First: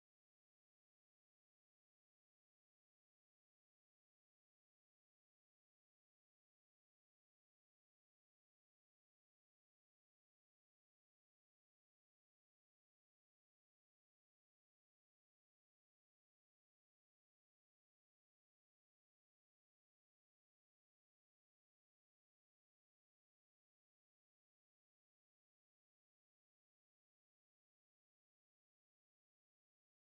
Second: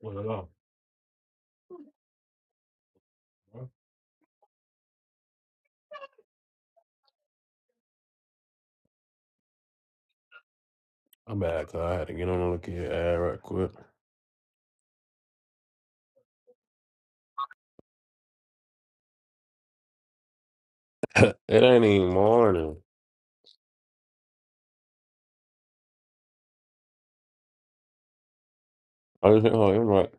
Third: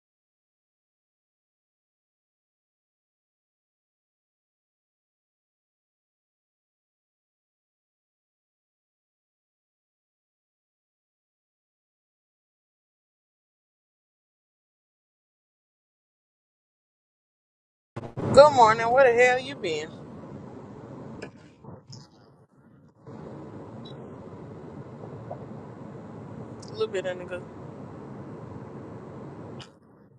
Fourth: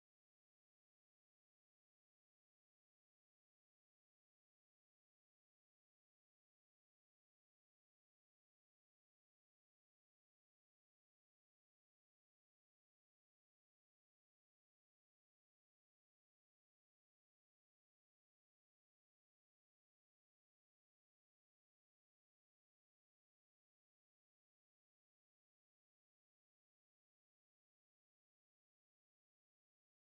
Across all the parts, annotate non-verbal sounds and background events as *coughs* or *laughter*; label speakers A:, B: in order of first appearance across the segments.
A: Well, no, I'm back. I had to get on and look at your ad right quick. *coughs*
B: Good morning. Where the hell you been?
A: *laughs* it ain't even morning.
B: A little bit in the good.
A: I just hit her It was like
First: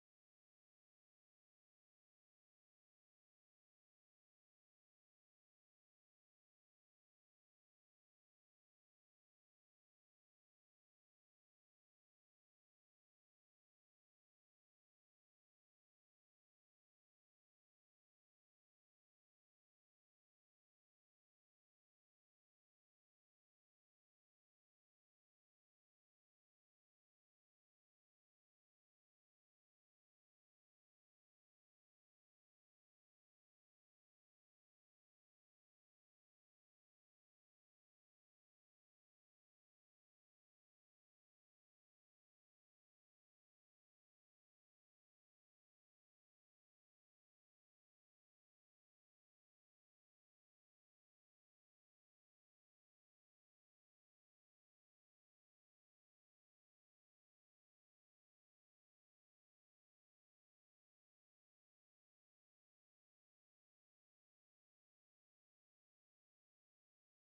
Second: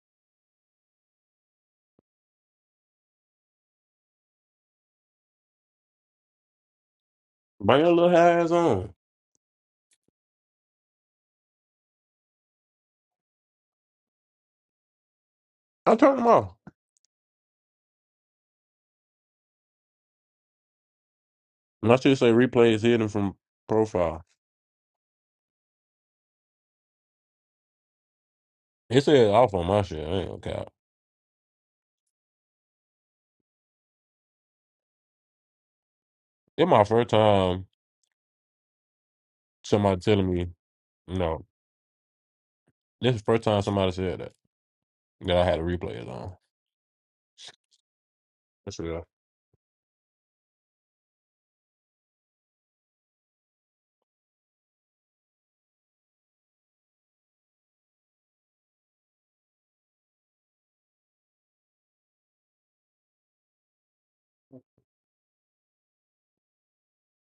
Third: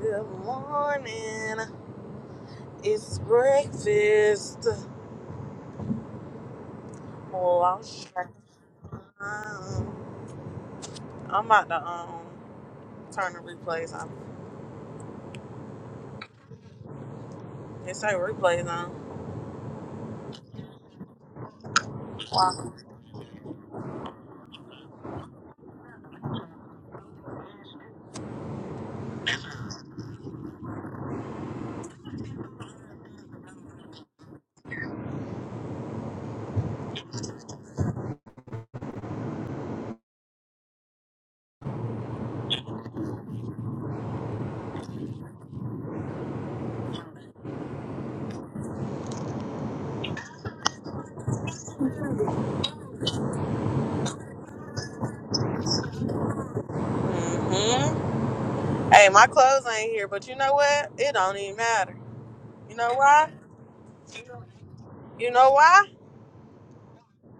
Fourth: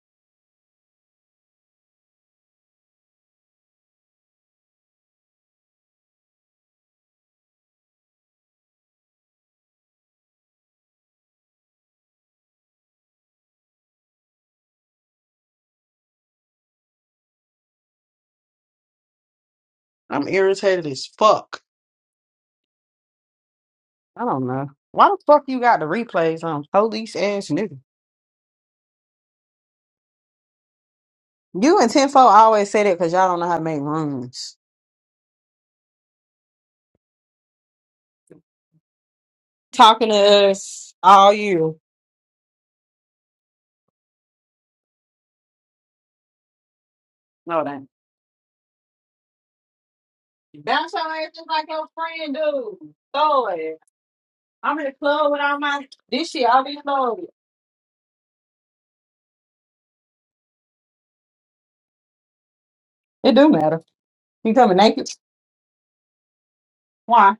B: Good morning. It's breakfast.
A: Bring your
B: Lost
A: little
B: track
A: ass on.
B: of time. I'm about to um turn the replays on.
A: I turned them off.
B: It say replays on.
C: I'm irritated as fuck.
A: My shit say replays hidden from profile.
C: I don't know. Why the fuck you got the replays on? Police ass nigga.
A: It said off on my shit. I ain't gonna count.
C: You and Tenfo always say that because y'all don't know how to make rooms.
A: It's my first time somebody
C: Talking
A: telling me,
C: to us all
A: no,
C: you.
A: this is the first time somebody said that, that I had a replays on.
C: No, that.
A: That's real.
C: Bounce your ass just like your friend do. Throw it. I'm in the club with all my this shit. I'll be loaded.
B: hmm Hey, my clothes ain't here, but you know what? It don't even matter. You know why?
C: It do matter. You coming naked?
B: You know why?
C: Why?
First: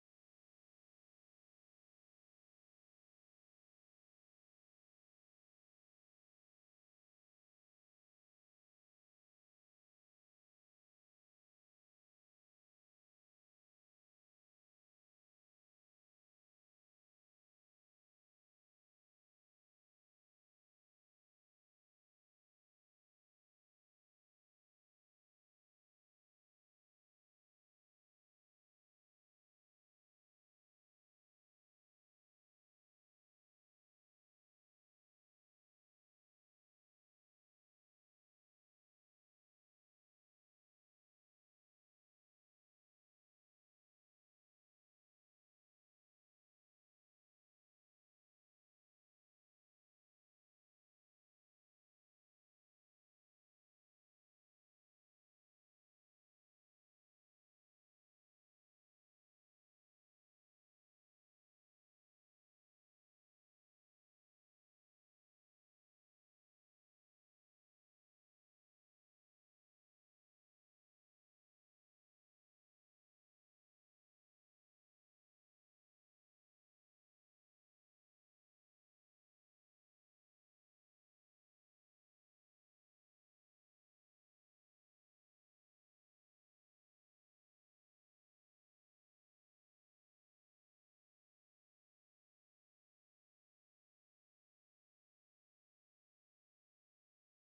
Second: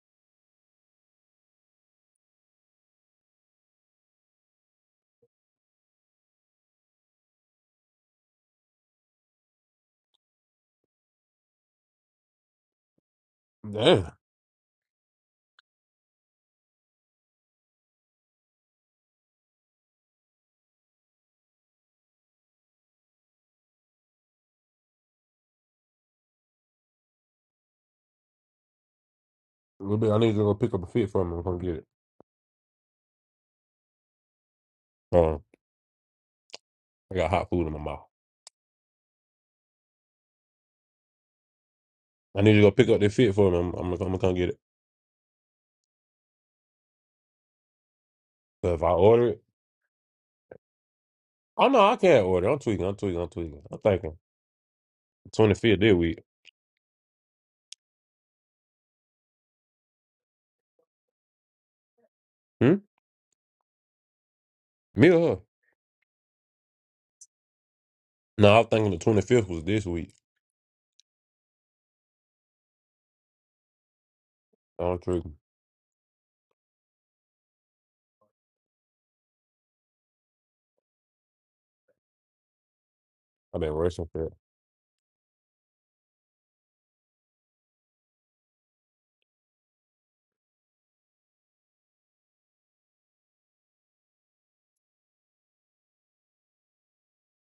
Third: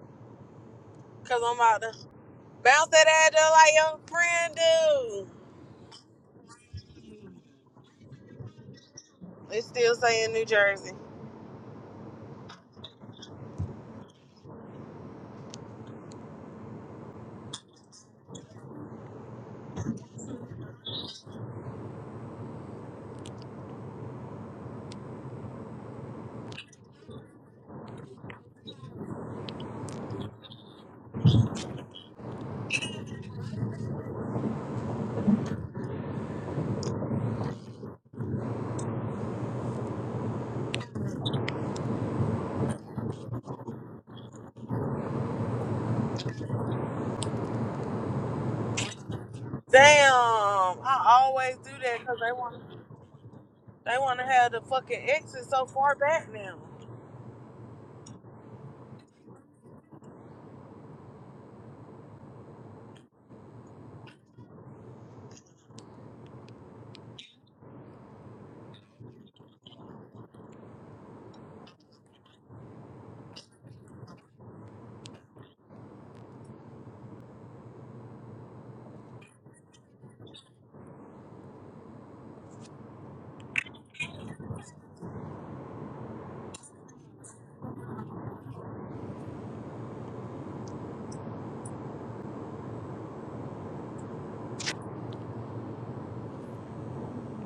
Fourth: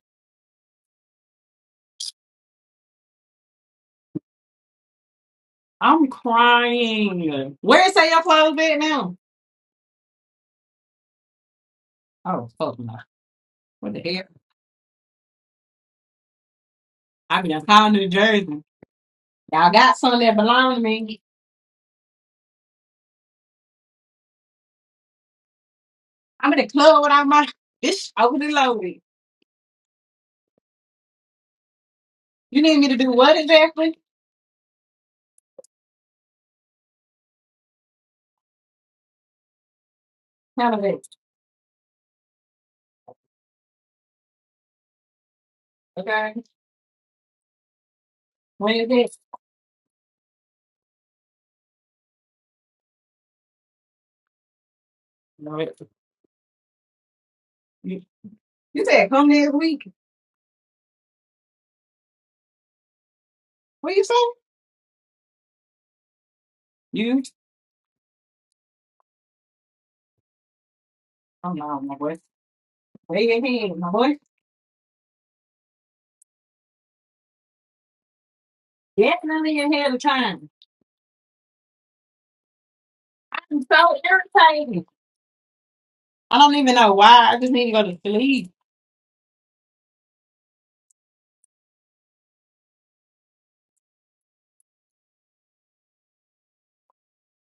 B: Cause I'm about to bounce that ad up like your friend do.
C: I'm crying. Where say your clothes at now?
B: It's still saying New Jersey.
C: Oh fuck no. What the
A: Damn.
C: hell? I be done calling New Jersey. Y'all got some that belong to me. I'm in the club without my bitch over the loaded.
A: Little bit. I need to go pick up a fit for me. I'm gonna get it.
C: You need me to do what exactly?
A: Um, I got hot food in my mouth.
C: None of it.
A: I need to go pick up the fit for me. I'm, I'm, gonna I'm gonna come get it.
C: Okay.
A: 'Cause
C: When
A: if
C: is
A: I
C: this?
A: order it,
B: Damn, I always
A: Oh
B: do
A: no,
B: that
A: I
B: cause
A: can't
B: they
A: order.
B: want.
A: I'm tweaking. I'm tweaking. I'm tweaking. I'm
B: They
A: thinking
B: want to have the fucking exit
A: twenty
C: No,
B: so
C: it.
A: fifth this
B: far
A: week.
B: back now.
C: You, you said come next week.
A: Hmm?
C: What you say?
A: Me or her?
C: You?
A: No, I am thinking the twenty fifth was this week.
C: Oh no, my boy. Lay your head, my boy.
A: Oh, I'm tweaking.
C: Get none of your head of time.
A: I've
C: I'm
A: been
C: so
A: rushing for it.
C: irritated. I don't even know why. I just need to go to sleep.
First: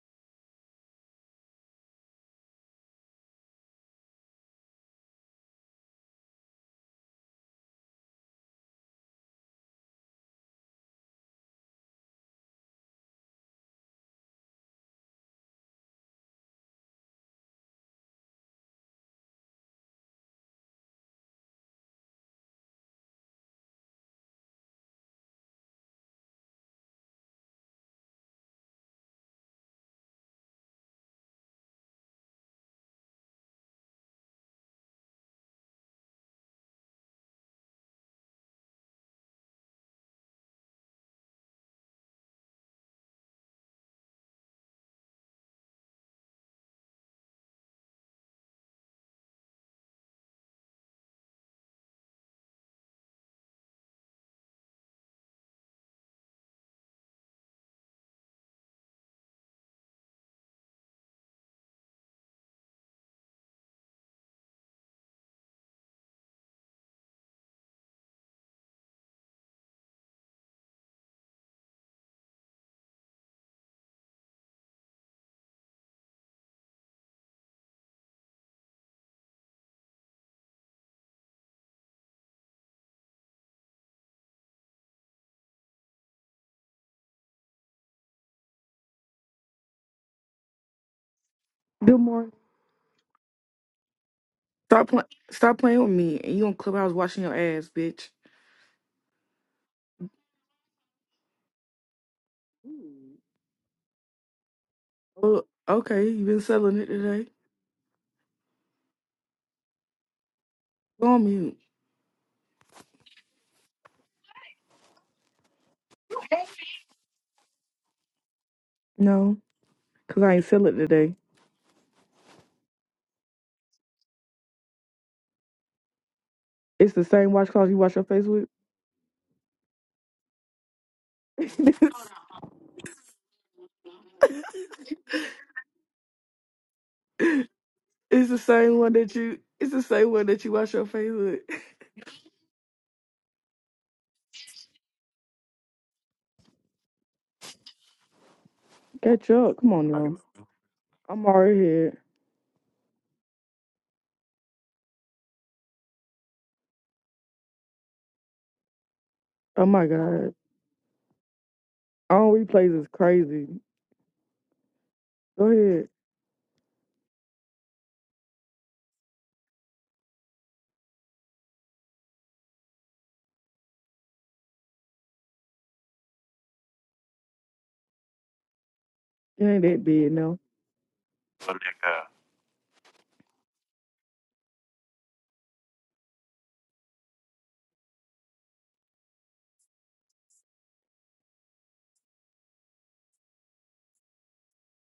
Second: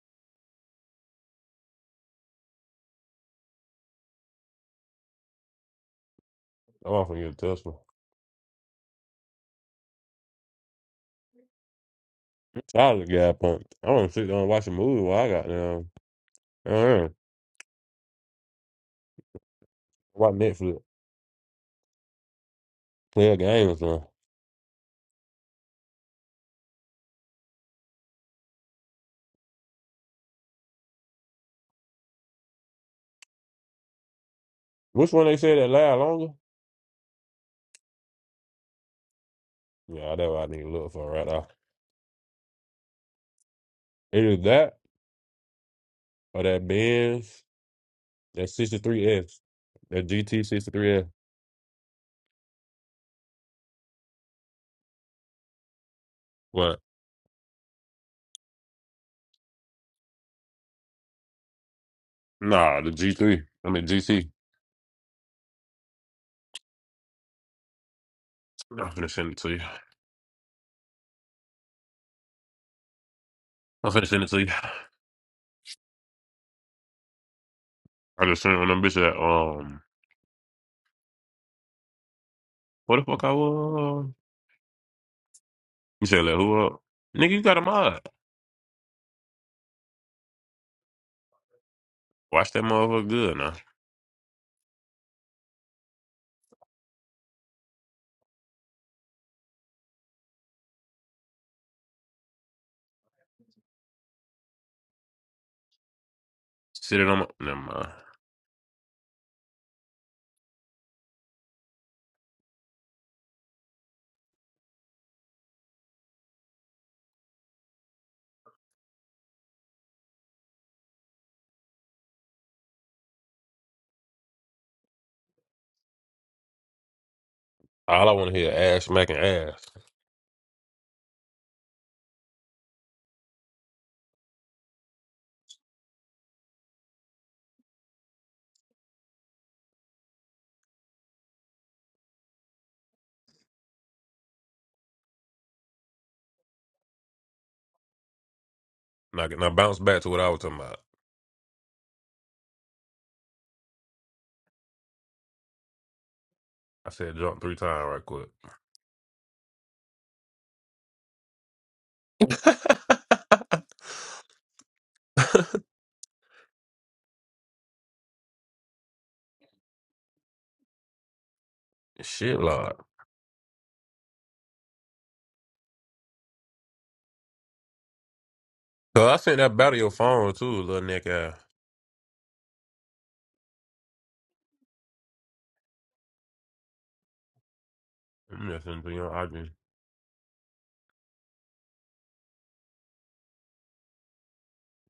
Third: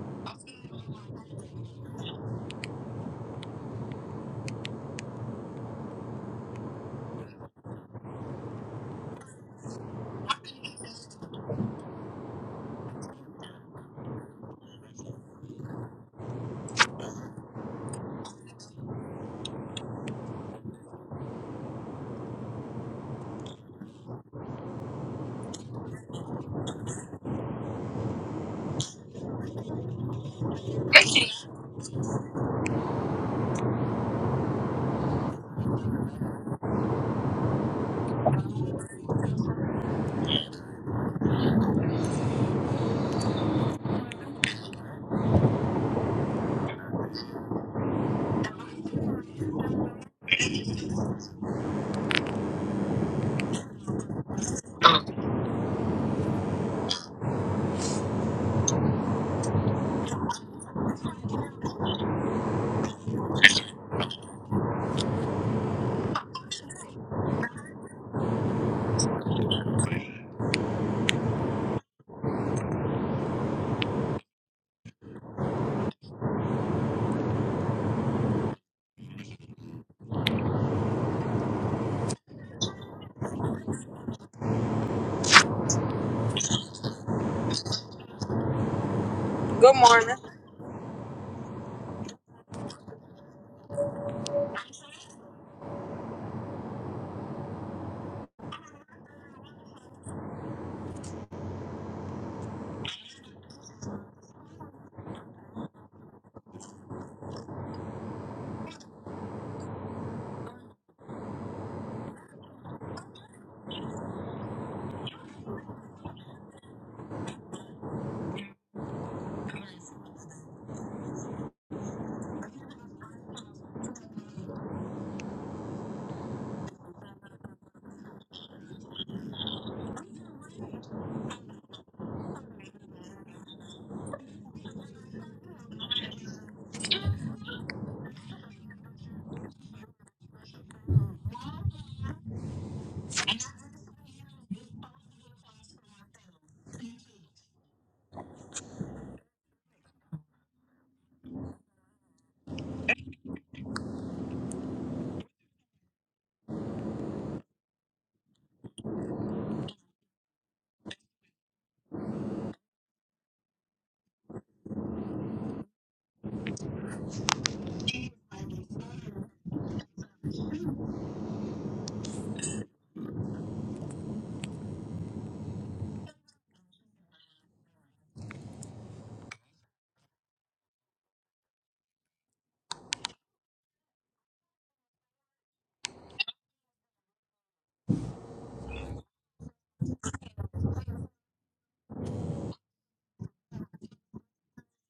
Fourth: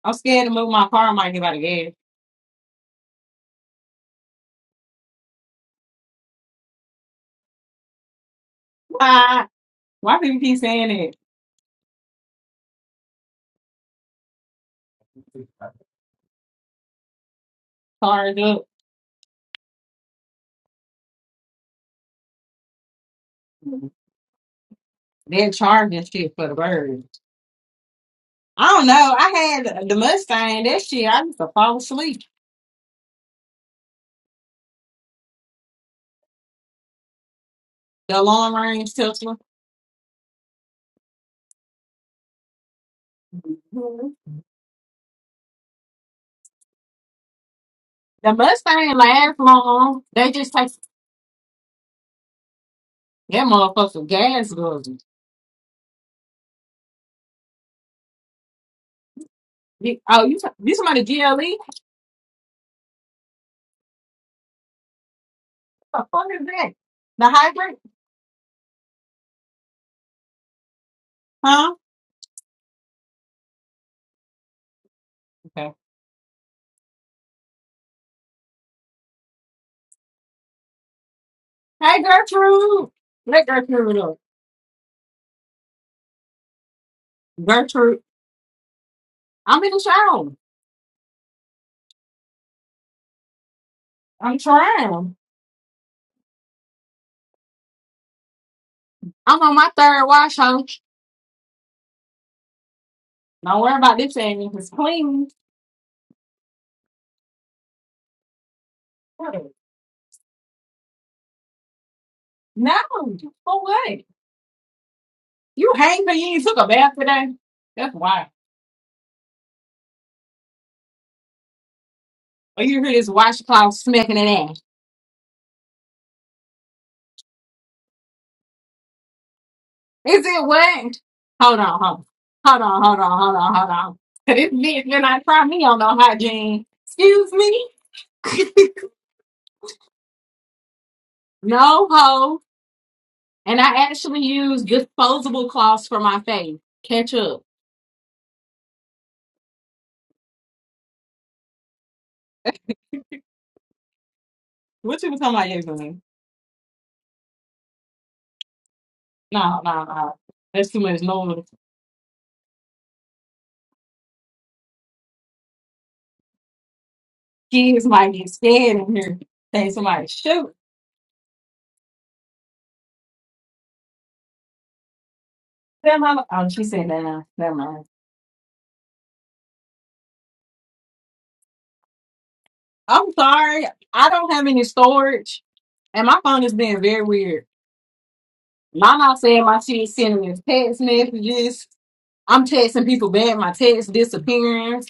C: I'm scared to move my car. I might get out of gas.
A: I'm off you a Tesla.
C: Why? Why people keep saying
A: Tired of the guy pumped. I want to sit down and watch a movie while I got
C: that?
A: down. I don't know.
C: Cars up.
A: Watch Netflix. Play a game or something.
C: They're charging shit for the birds. I don't know. I had the Mustang that shit. I used to fall asleep.
A: Which one they said that last longer?
C: The long range Tesla.
A: Yeah, that's what I need to look for right now.
C: Mhm.
A: Either that or that Benz,
C: The
A: that
C: Mustang
A: 63S,
C: lasts long.
A: that
C: They
A: GT
C: just take
A: 63S.
C: that motherfucker gas guzzle.
A: What?
C: You- Oh, you you somebody GLE?
A: Nah, the G3. I mean, GT.
C: What the fuck is that? The hybrid?
A: I'm going to send it to you.
C: Huh?
A: I'm finna send it to you.
C: Okay.
A: I just sent it on them bitch that um
C: Hey Gertrude,
A: what the fuck I
C: let Gertrude
A: was.
C: up.
A: You said let who up? Nigga, you got a mod.
C: Gertrude, I'm in
B: Good
C: the
B: morning.
C: shower.
D: Good morning.
A: Watch that motherfucker good now.
C: I'm
D: Stop playing.
C: trying.
D: Stop playing with me. And you on Clubhouse watching your ass, bitch.
C: I'm on my third wash, huh? Don't worry about this thing. It's clean.
D: Well, okay, you been selling it
A: Sit it on
D: today.
A: my never mind.
D: Go on mute.
C: No, for what? You hang for you ain't took a bath today? That's why.
D: No, cause I ain't sell it today.
C: Or you hear this washcloth smacking it ass.
D: It's the same washcloth you wash your
A: All I
D: face
A: wanna
D: with.
A: hear is ass smacking ass.
C: Is it what?
D: *laughs* it's
C: Hold on, hold on, hold on, hold on, hold on, hold on. *laughs* Cause This bitch been not try me on no hygiene. Excuse me? *laughs*
D: the same one that you. It's the same one that you wash your face with.
C: No ho. And I actually use disposable cloths for my face. Catch up.
A: Now,
D: Catch
A: now
D: up. Come
A: bounce
D: on
A: back to
D: now.
A: what I was talking about.
D: *laughs* I'm already here.
C: What you were talking about yesterday?
A: I said jump three times right quick.
C: No,
D: Oh
C: no,
D: my
C: no.
D: god.
C: That's too much noise.
D: All replays is crazy. Go ahead.
C: Kids might get scared in here. Think somebody shoot
A: Shit Lord.
C: them. I'm- Oh, she said that. Never mind.
A: So I sent
D: You
A: that
D: ain't
A: back to
D: that
A: your
D: big
A: phone
D: now.
A: too, little neck ass.
C: I'm sorry. I don't have any storage. And my phone is being very weird.
A: I'm just sending it to
C: My
A: you
C: mom
A: on
C: said
A: IG.
C: my shit sending us text messages. I'm texting people back. My text disappearance.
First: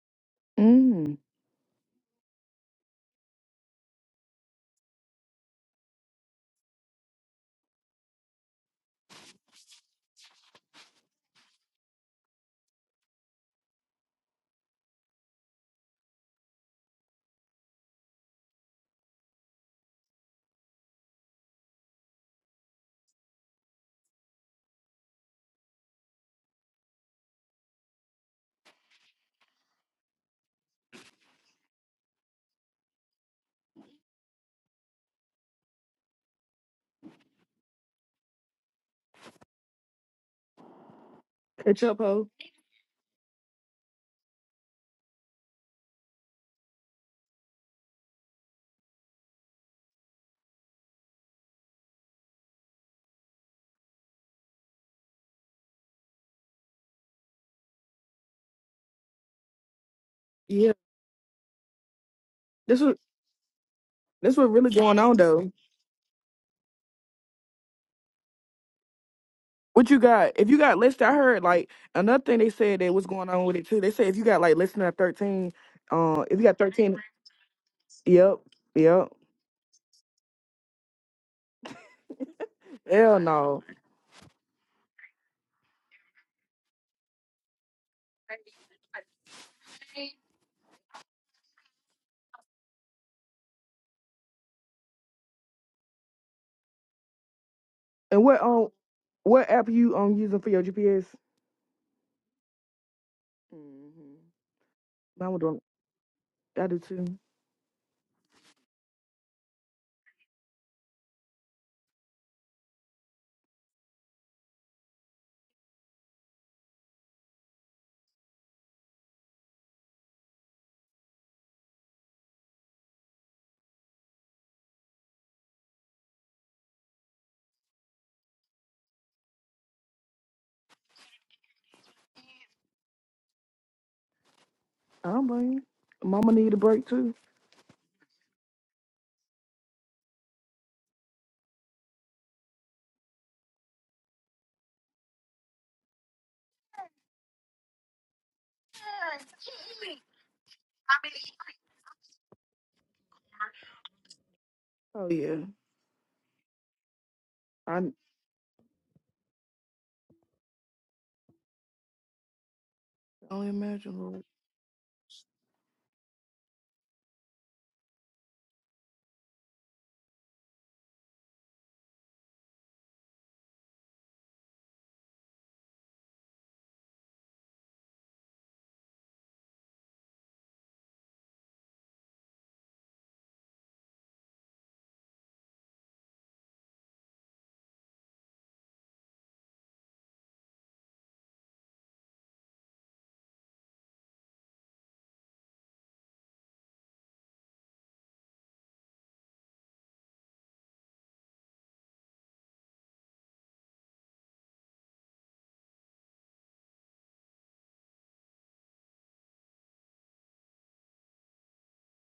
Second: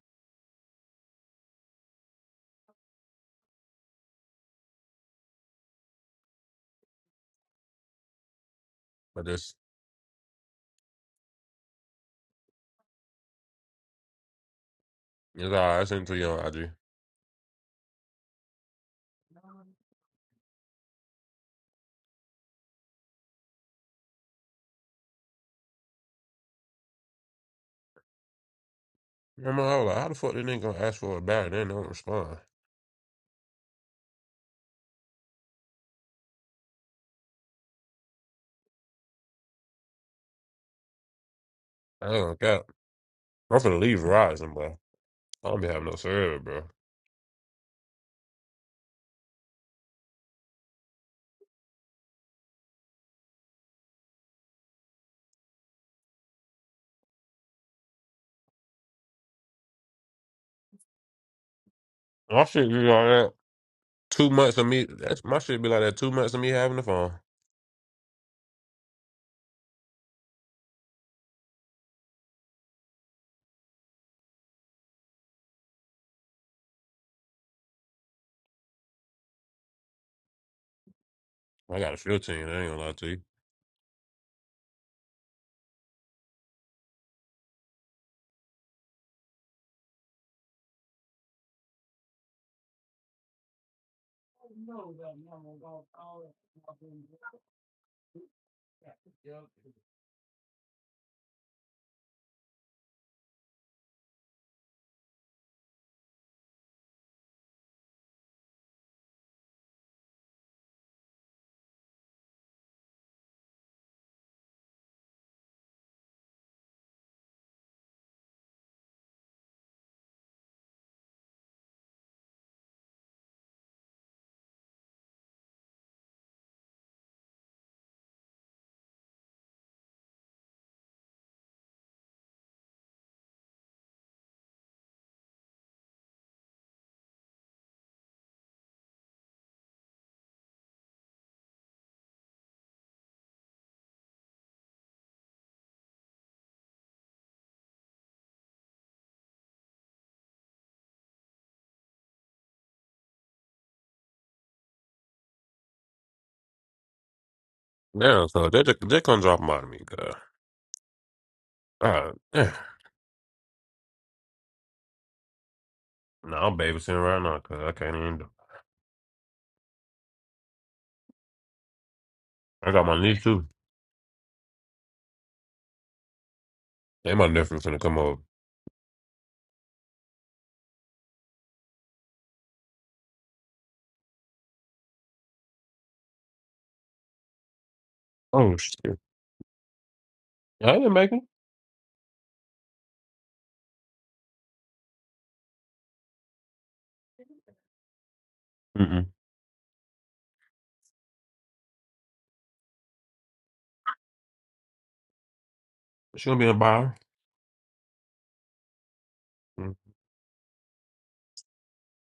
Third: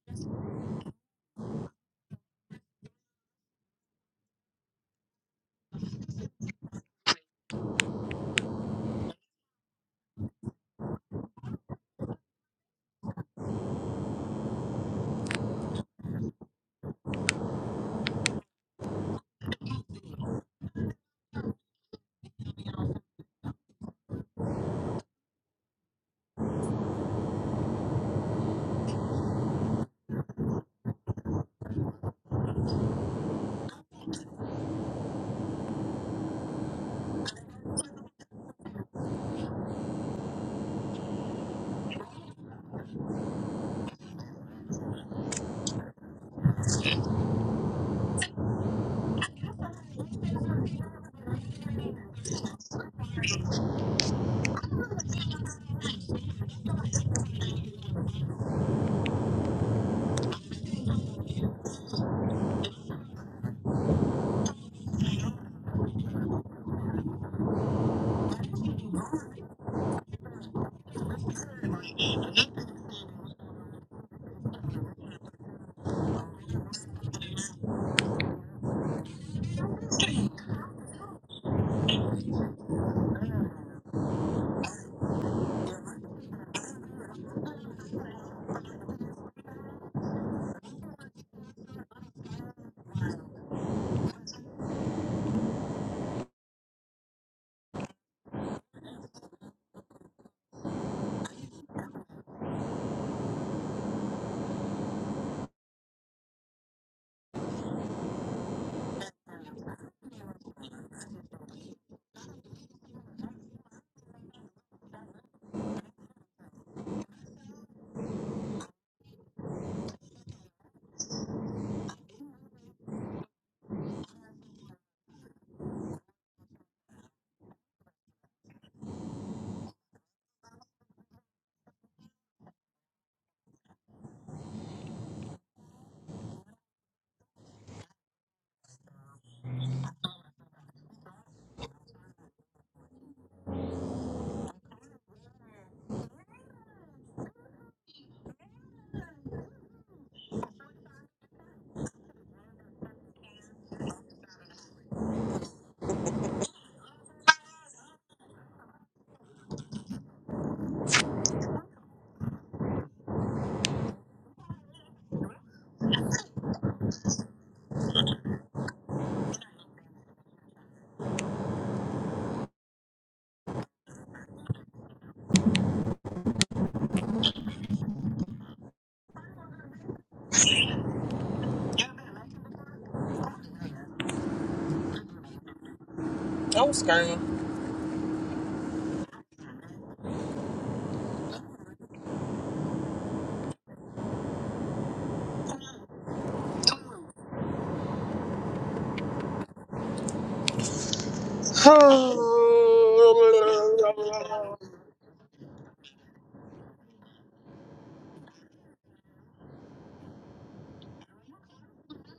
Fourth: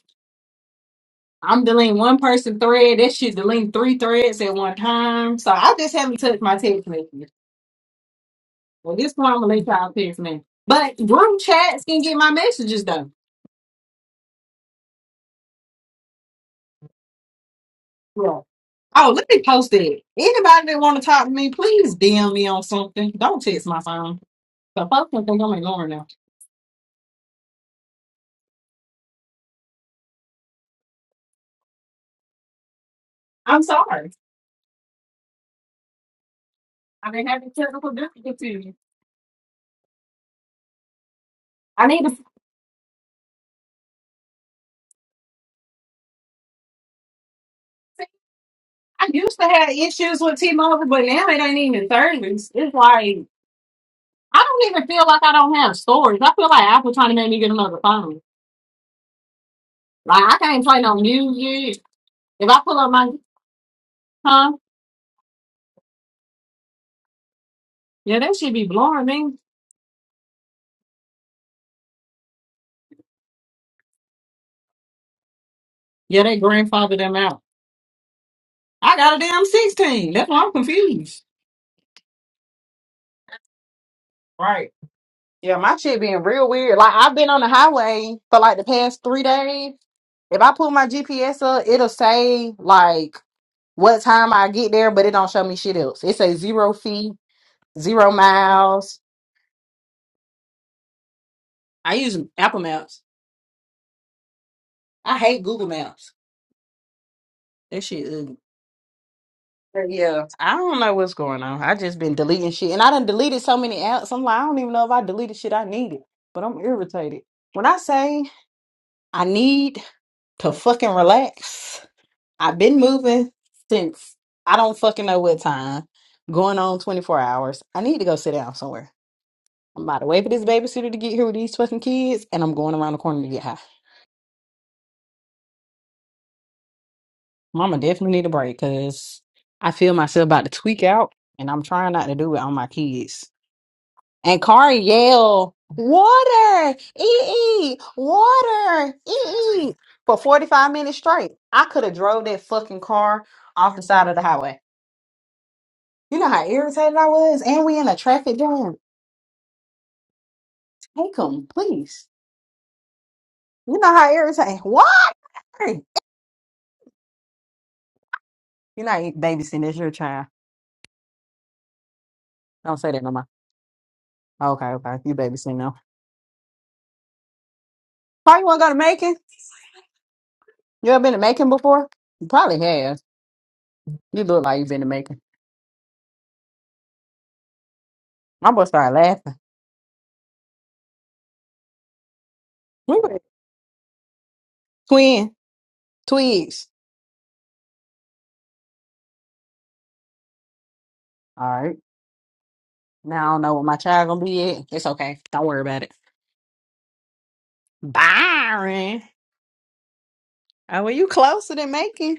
D: Mm.
C: I'm deleting one person thread. That shit deleting three threads at one time. So I just haven't touched my text messages. Well, this
A: But
C: one I'm
A: this
C: gonna let y'all text me. But group chats can get my messages though.
A: it's all right, I sent it to you on IG.
C: Yeah. Oh, let me post it. Anybody that want to talk to me, please DM me on something. Don't text my phone. So folks gonna think I'm ignoring them.
A: Remember, I was like, how the fuck they nigga gonna ask for a battery? They don't respond.
C: I'm sorry. I've been having technical difficulties.
D: Catch
C: I
D: up,
C: need
A: I
C: to.
D: ho.
A: don't cap. I'm finna leave Verizon, bro. I don't be having no service, bro.
C: I used to have issues with T-Mobile, but now it ain't even service. It's like I don't even feel like I don't have storage. I feel like Apple trying to make me get another phone. Like I can't
D: Yeah.
C: play no music.
A: My
C: If I
A: shit be
C: pull
D: This
A: like
C: up
D: was.
C: my
A: that. Two
D: That's what
C: huh,
A: months of
D: really
A: me.
D: going on
A: That's my
D: though.
A: shit be like that. Two months of me having the phone.
C: yeah, that should be blowing me.
D: What you got? If you got listed, I heard like another thing they said that was going on with it too. They said if you got like listener at thirteen,
C: Yeah,
D: uh, if
C: they
D: you got
C: grandfathered
D: thirteen,
C: them out.
D: yep,
C: I
D: yep,
C: got a damn sixteen. That's why I'm confused.
A: I got a 15. I ain't gonna lie to you.
D: hell no.
C: Right. Yeah, my shit being real weird. Like I've been on the highway for like the past three days. If I pull my GPS up, it'll say like what time I get there, but it don't show me shit else. It says zero feet, zero
D: And what um,
C: miles.
D: what app are you um using for your GPS?
C: I use Apple Maps.
D: Mm-hmm.
C: I
D: Mama
C: hate
D: do
C: Google Maps.
D: not I do too.
C: That shit ugly. But Yeah, I don't know what's going on. I just been deleting shit, and I done deleted so many apps. I'm like, I don't even know if I deleted shit I needed, but I'm irritated. When I say I need to fucking relax, I've been moving since I don't fucking know what time. Going on 24 hours. I need to go sit down somewhere. I'm about to wait for this babysitter to get here with these fucking kids, and I'm going around the corner to get high.
D: I don't blame you. Mama need a break too.
C: Mama definitely need a break because I feel myself about to tweak out, and I'm trying not to do it on my kids. And Kari yell, water, ee, water, ee, for 45 minutes straight. I could have drove that fucking car off the side of the highway.
D: Oh yeah,
C: You know how irritated I was? And
D: I
C: we
D: I
C: in a
A: Damn,
C: traffic
A: so they
C: jam.
A: just, they come drop them out of me, cuz.
C: Take them, please.
A: Uh,
D: only
C: You know how
D: imagine.
C: irritated. What? You're
A: no, I'm babysitting right now, cuz I can't even do it.
C: not babysitting. It's your child.
A: I
C: Don't
A: got
C: say
A: my
C: that no
A: niece
C: more.
A: too.
C: Okay, okay. You babysitting now.
A: And my nephew finna come over.
C: Probably want to go to Macon. You ever been to Macon before? You probably have. You look like you've been to Macon.
B: I'm screaming.
C: My
A: Oh,
C: boy started
A: shit.
C: laughing.
A: I didn't make it.
C: We were twin, twigs.
A: Mm-mm.
C: All
B: *sighs*
C: right. Now I don't know what my child gonna be yet. It's okay. Don't worry about it.
A: She gonna be in Byron.
C: Byron.
A: Mm.
C: Oh, well, you closer than Macon.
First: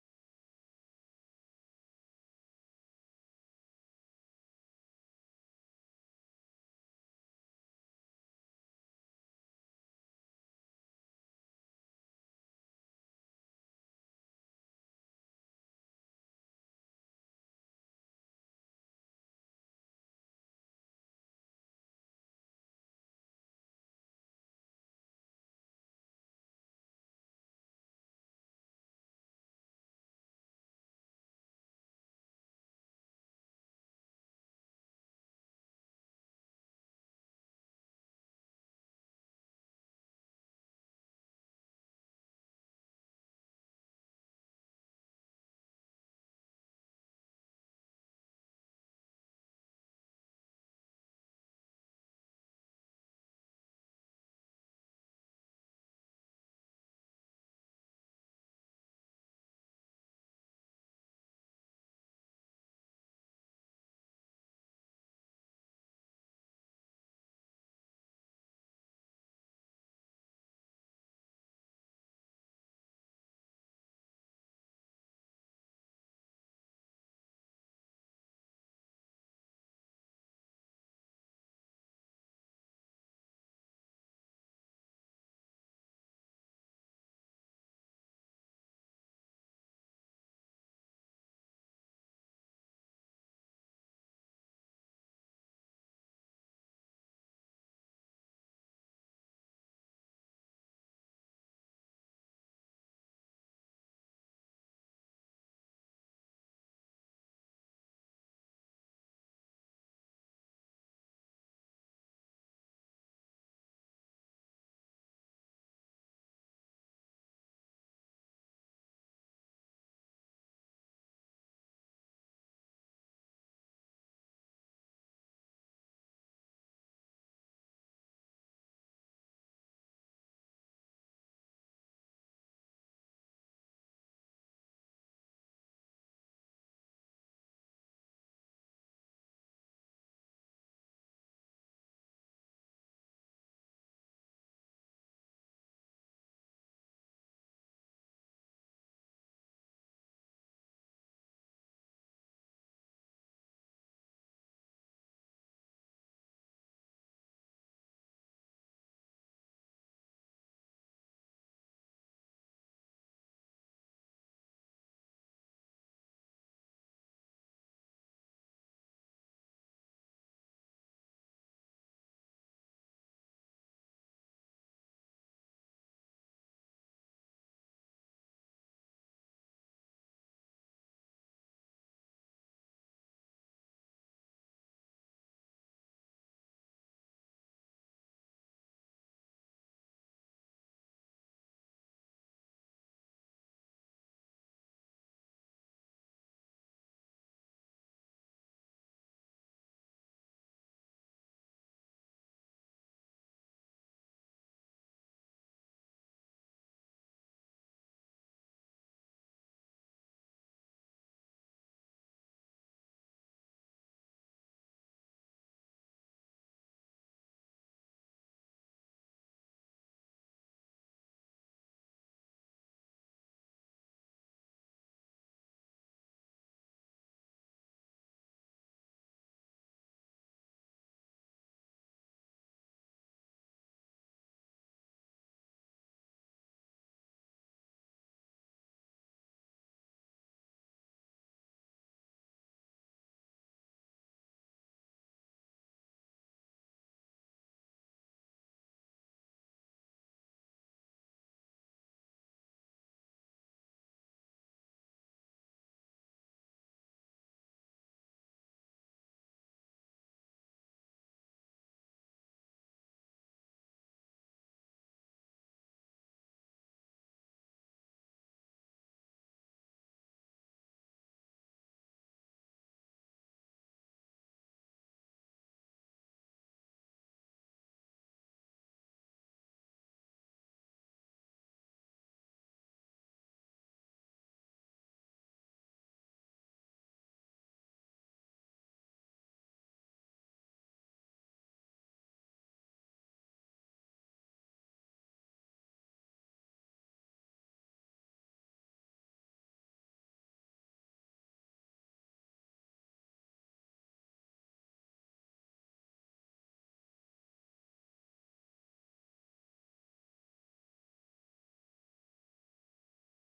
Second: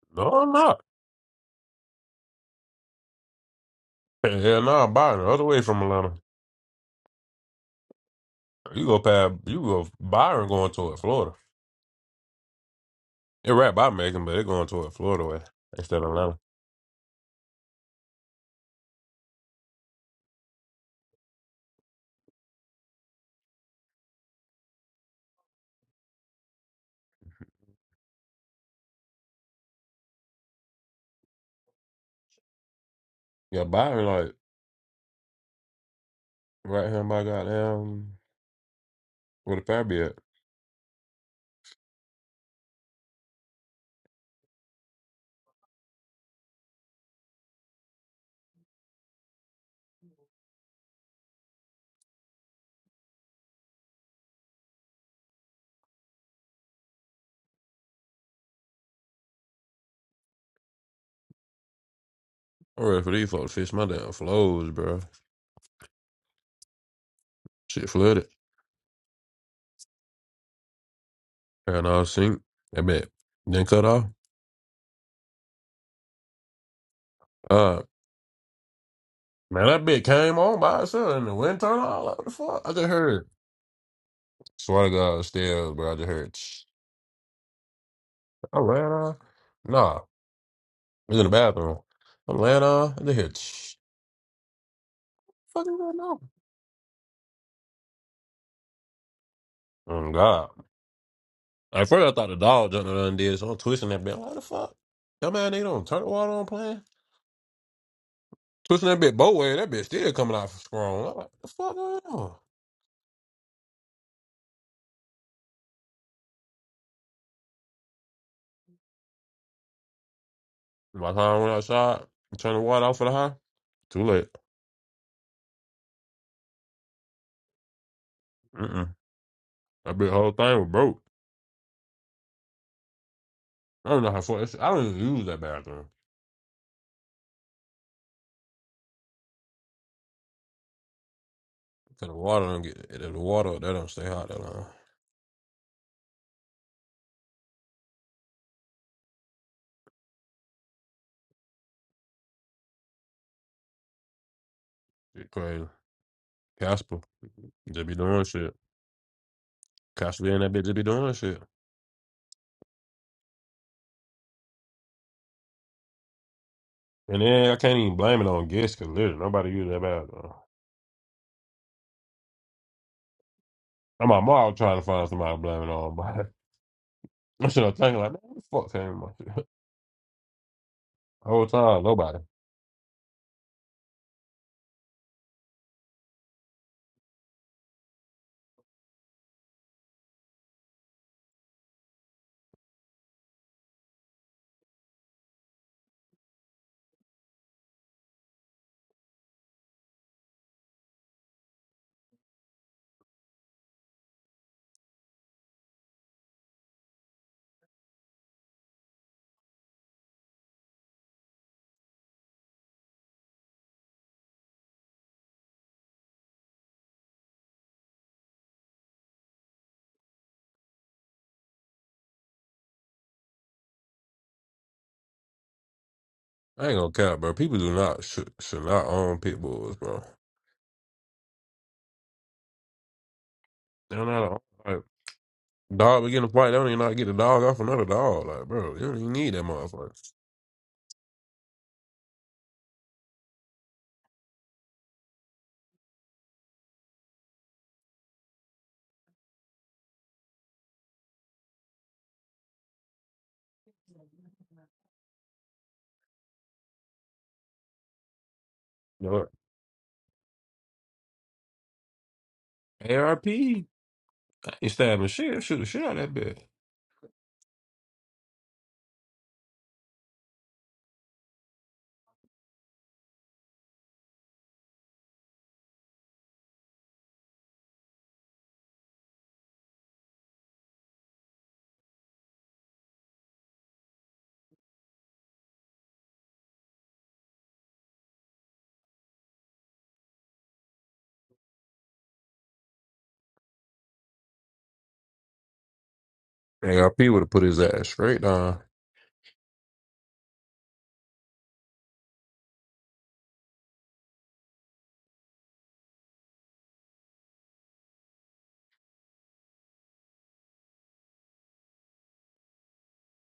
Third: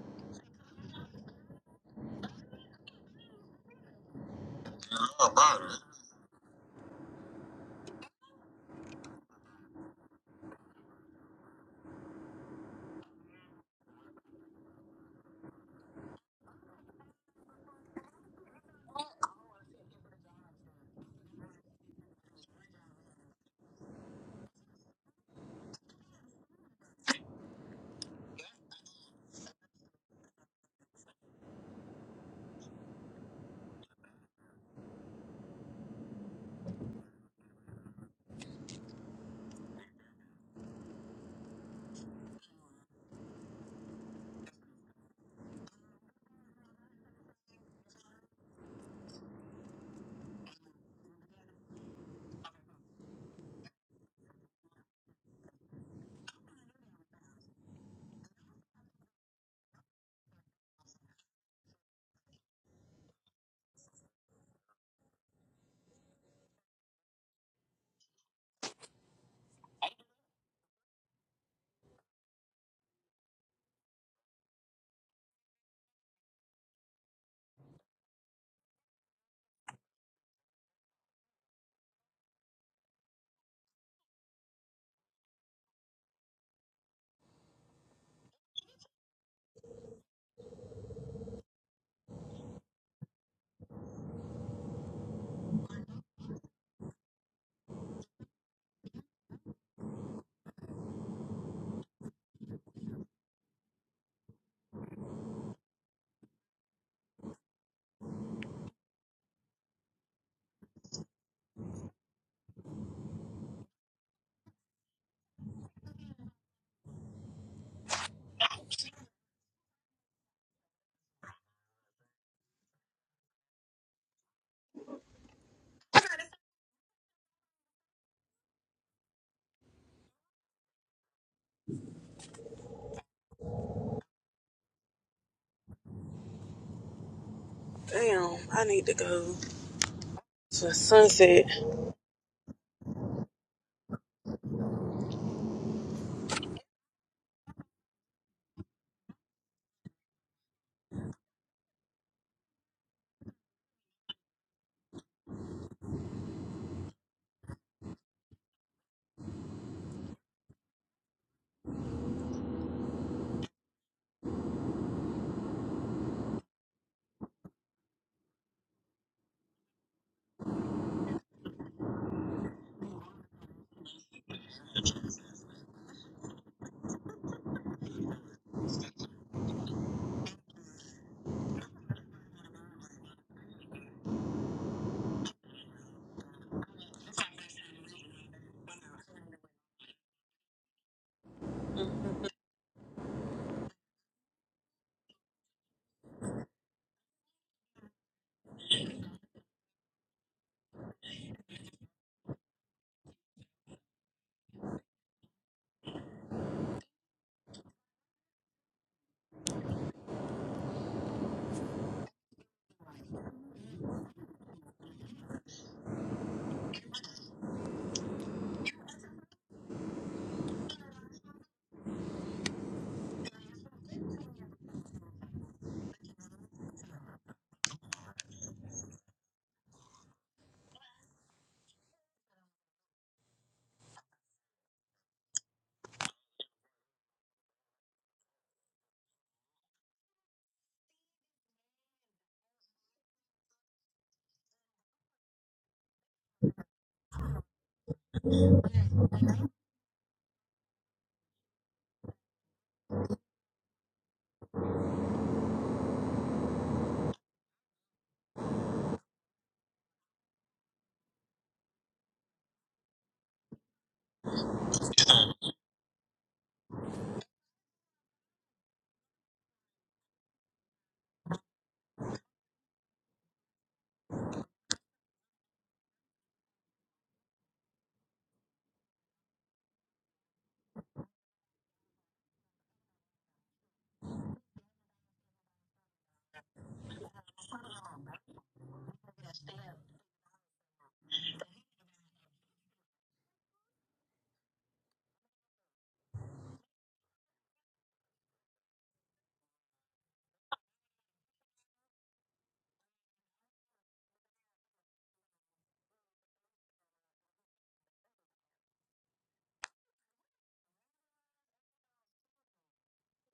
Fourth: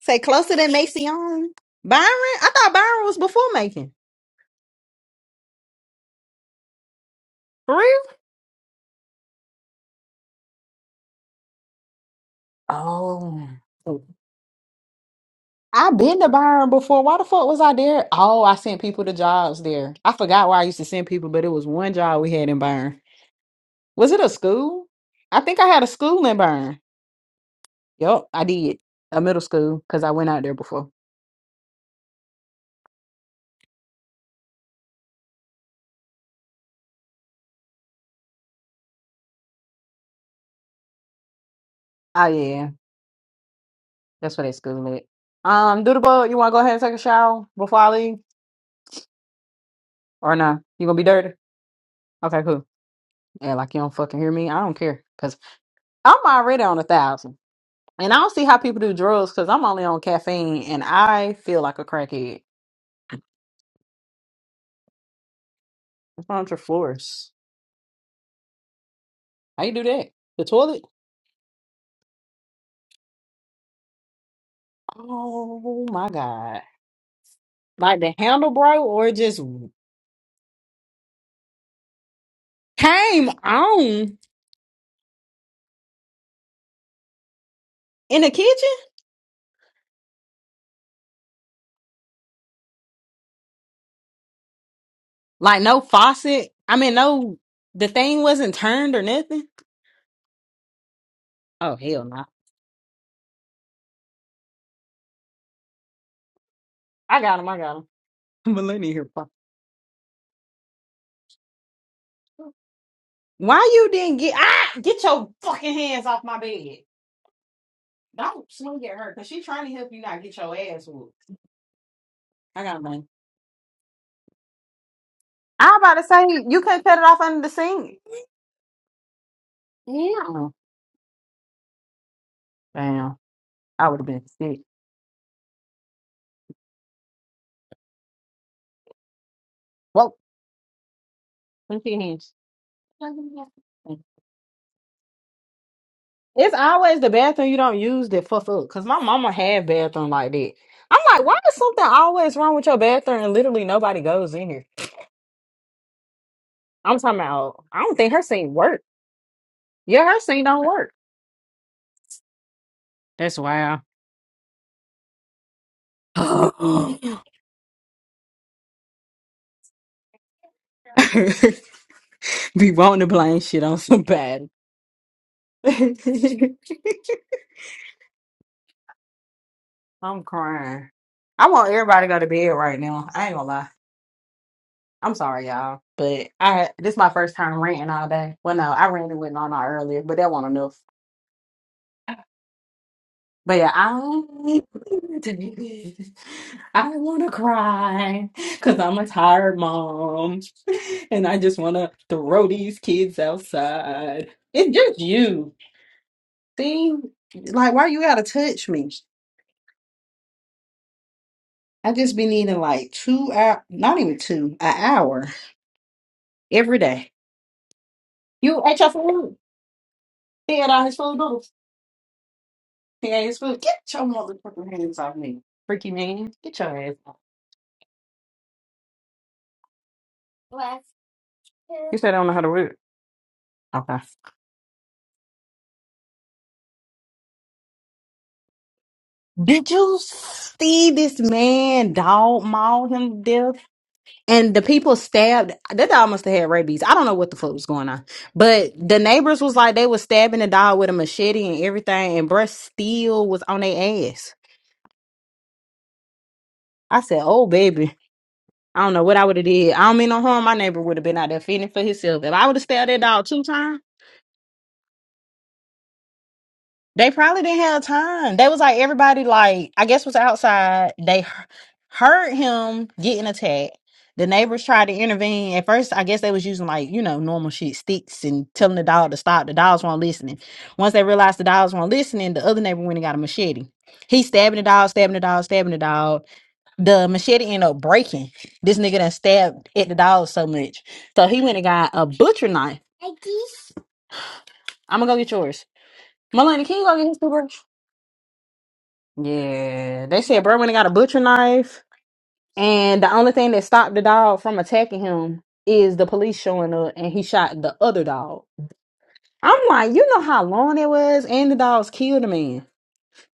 C: Say
A: No, I'm
C: closer than
A: not.
C: Mason. Byron? I thought Byron was before Macon.
A: Hell no, I'm Byron. The other way from Atlanta.
C: For real?
A: You go past, you go Byron going toward Florida.
C: Oh.
A: It right by Macon, but it going toward Florida way
C: i
A: instead of
C: been to
A: Atlanta.
C: Byron before. Why the fuck was I there? Oh, I sent people to jobs there. I forgot why I used to send people, but it was one job we had in Byron. Was it a school? I think I had a school in Byron. Yup, I did. A middle school, because I went out there before.
A: Yeah, Byron, like, right here in my goddamn, where the fire be at?
C: Oh yeah. That's where that school at. Um, Doodlebug, you wanna go ahead and take a shower before I leave? Or nah? You gonna be dirty? Okay, cool. Yeah, like you don't fucking hear me. I don't care. cause. I'm already on a thousand, and I don't see how people do drugs because I'm only on caffeine, and I feel like a crackhead.
A: I'm ready for these folks to fix my damn flows, bro.
C: What's wrong with your floors?
A: Shit flooded.
C: How you do that? The toilet?
A: And I sink. That bit then cut off.
C: Oh my god!
A: Uh,
C: Like the handle broke, or it just
A: man, that bit came on by itself and the wind turned on. Like, what the fuck? I just heard.
C: came on
A: Swear to God, still, bro. I just heard. Shh.
C: in the
A: I ran
C: kitchen?
A: on. Nah, it was in the bathroom. I'm laying on. I just heard. Shh.
C: Like
A: Fucking
C: no
A: going on.
C: faucet? I mean, no, the thing wasn't turned or nothing.
A: Oh, God.
C: Oh
A: At
C: hell
A: first, I
C: no!
A: thought the dog jumped out and did, so I'm twisting that bit. Like, what the fuck? That man, they don't turn the water on playing.
C: I got him. I got him. *laughs*
A: Twisting
C: Melania
A: that
C: here.
A: bitch
C: fuck.
A: both ways, that bitch still coming out strong. I'm like, the fuck going on?
C: *laughs* Why you didn't get? Ah, get your fucking hands off my bed! Don't swing at her because she's trying to help you not get your ass
A: By
C: whooped.
A: the time I went outside, and turned the
C: I got
A: water off for
C: one.
A: the high, too late.
C: I'm about to say you could not cut it off under the sink.
A: Mm-mm. That big whole
C: Yeah.
A: thing was broke.
C: Damn. I
A: I
C: would
A: don't
C: have
A: know how
C: been
A: far. it's-
C: sick.
A: I don't even use that bathroom.
B: Damn, I need to go
C: Whoa.
B: to Sunset.
C: Let me see your
A: Cause the
C: hands.
A: water don't get, the the water, that don't stay hot that long.
C: It's always the bathroom you don't use that fuck up. Cause my mama had bathroom like that. I'm like, why is something always wrong with your bathroom and literally nobody goes in here?
A: Shit crazy.
C: I'm
A: Casper,
C: talking about. I
A: just
C: don't
A: be
C: think her
A: doing
C: scene
A: shit.
C: work. Yeah, her
A: Casper and
C: scene
A: that bitch
C: don't
A: just be
C: work.
A: doing shit.
C: That's wild. *gasps* I-
A: And then I can't even blame it on guests, cause literally nobody used that bathroom.
C: Be wanting to blame shit on
A: And my
C: somebody.
A: mom trying to find somebody to blame it on,
C: *laughs*
A: but *laughs* I should have thinking like, man, what the fuck came in my shit?
C: I'm crying.
A: *laughs* whole
C: I want
A: time,
C: everybody to
A: nobody.
C: go to bed right now. I ain't gonna lie. I'm sorry, y'all. But I this my first time ranting all day. Well no, I ranted with Nana earlier, but that wasn't enough. But yeah, I *laughs* I wanna cry because I'm a tired mom *laughs* and I just wanna throw these kids outside. It's just you. See? Like why you gotta touch me? I just be needing like two hour, not even two, an hour every day. You ate your food. He had all his food noodles. He ate his food. Get your motherfucking hands off me, freaky man. Get
A: I ain't
C: your
A: gonna
C: ass off.
A: cap, bro. People do not should, should not own pit bulls, bro.
C: You said I don't know how to read. Okay.
A: They're not a, like dog begin to fight. They don't even know how to get the dog off another dog, like bro. You don't even need that
C: Did you
A: motherfucker.
C: see this man dog maul him to death? And the people stabbed. That dog must have had rabies. I don't know what the fuck was going on. But the neighbors was like, they was stabbing the dog with a machete and everything, and breast steel was on their ass. I said, "Oh baby, I don't know
A: You know
C: what I would have did. I don't mean no harm. My neighbor would have been out there feeding for himself. If I would have stabbed that dog
A: ARP.
C: two times,
A: I ain't stabbing shit. Shoot the shit out of that bitch.
C: they probably didn't have time. They was like everybody, like I guess was outside. They h- heard him getting attacked. The neighbors tried to intervene. At first, I guess they was using like you know normal shit, sticks, and telling the dog to stop. The dogs weren't listening. Once they realized the dogs weren't listening, the other neighbor went and got a machete. He's stabbing the dog, stabbing the dog, stabbing the dog. the machete ended up breaking. This nigga done stabbed at the dog so much. So he went and got a butcher knife. I'm gonna go get yours. Melanie, can you go
A: ARP
C: get his
A: would have put
C: paper?
A: his ass straight down.
C: Yeah. They said bro went and got a butcher knife. And the only thing that stopped the dog from attacking him is the police showing up and he shot the other dog. I'm like, you know how long it was? And the dogs killed a man.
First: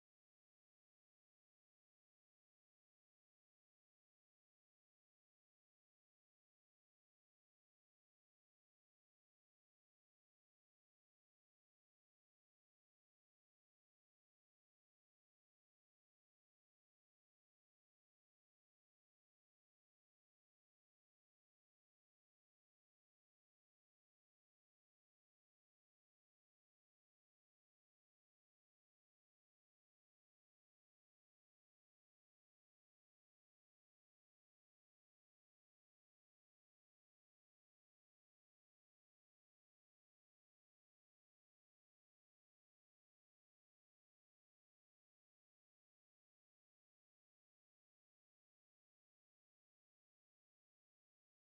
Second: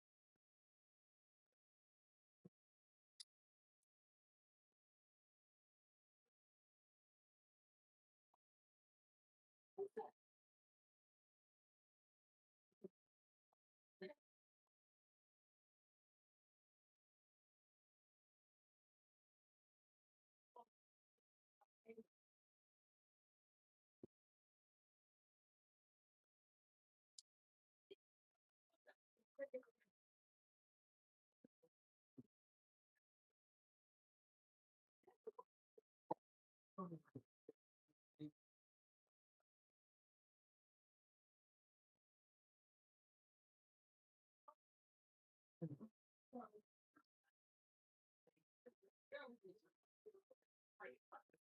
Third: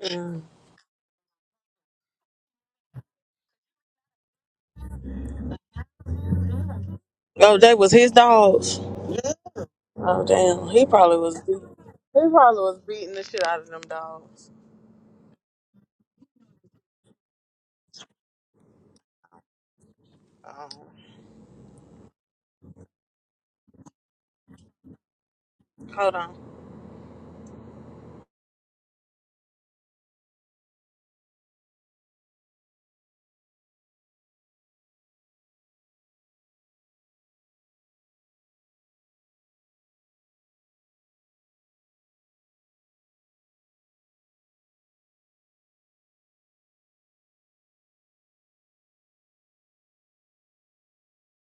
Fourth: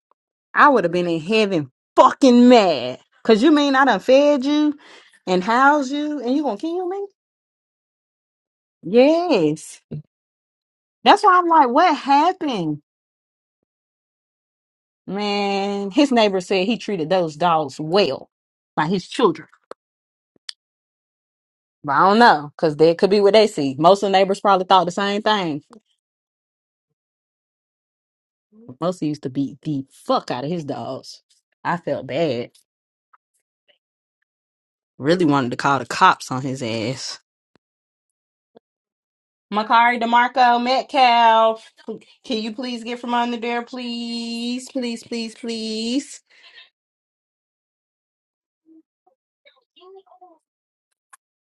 B: Mm.
C: I would have been in heaven fucking mad. Cause you mean I done fed you and housed you and you gonna kill me?
B: Oh, they was his dogs.
C: Yes.
B: Oh, damn. He probably
C: That's why
B: was.
C: I'm
B: He
C: like, what
B: probably was
C: happened?
B: beating the shit out of them dogs.
C: Man, his neighbor said he treated those dogs well Like his children.
B: Um,
C: But I don't know, because that could be what they see. Most of the neighbors probably thought the same thing.
B: hold on.
C: Most used to beat the fuck out of his dogs. I felt bad. Really wanted to call the cops on his ass. Makari DeMarco Metcalf, can you please get from under there, please? Please, please, please.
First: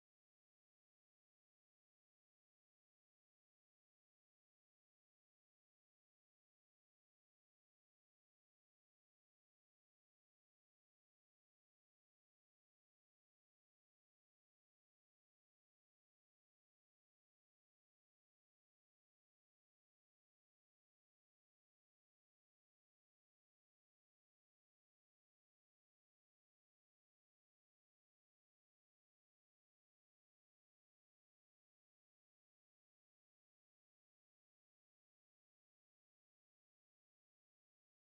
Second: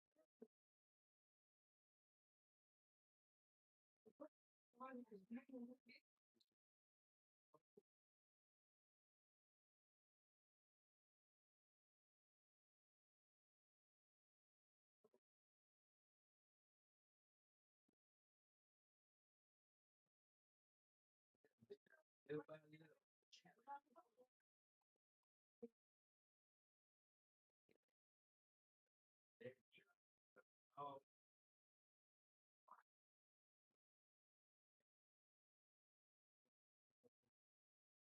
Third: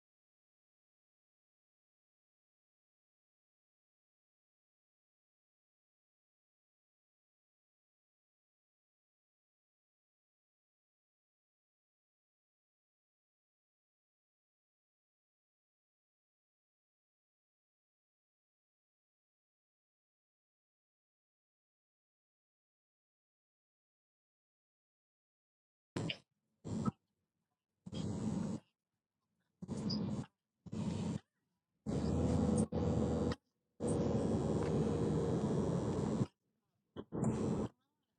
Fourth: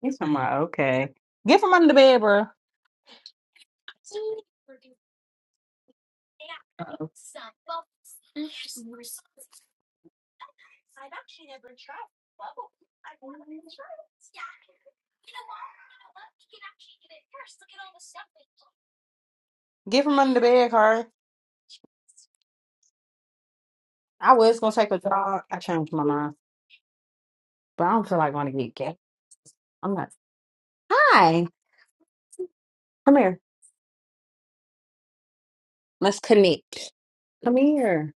C: He's from my okay. Get from under the bed, bro. Uh-oh. I've actually never tried bubble. I want to try it. Yeah. You know what? You know what? You can actually Get it first. Look at all the stuff they do. Get from under the bed, Carl. I was gonna take a jog. I changed my mind, but I don't feel like going to get gay. I'm not. Hi, come here. Let's connect. Come here.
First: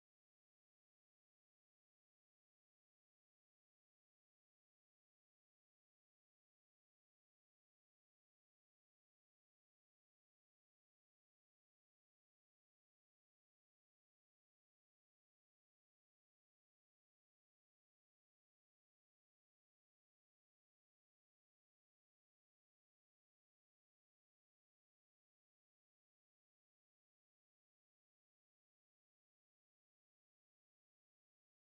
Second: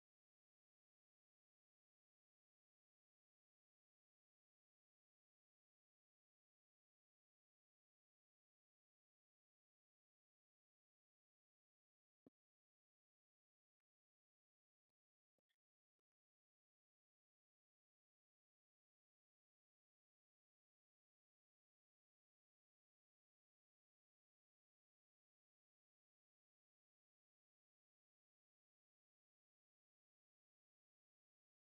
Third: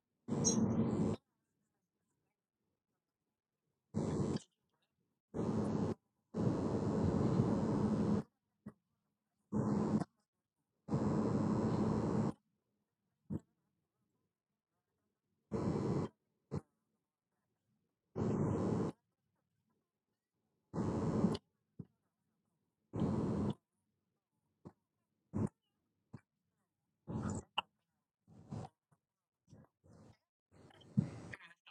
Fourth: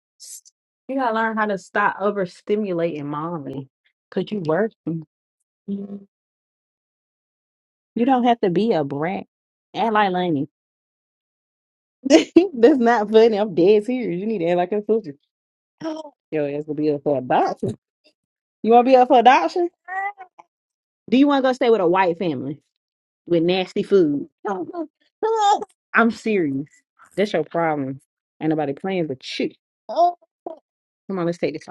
C: You gotta learn how to stop overstimulating mommy. Cause you working. You don't have to be a brat. Act like Lenny. *laughs* That's not funny. I'm dead serious. You need to act like a sister. *gasps* Your ass will be up for adoption. You want to be up for adoption? Do you want to go stay with a white family with nasty food? *laughs* I'm serious. That's your problem. Ain't nobody playing but you. Come on, let's take this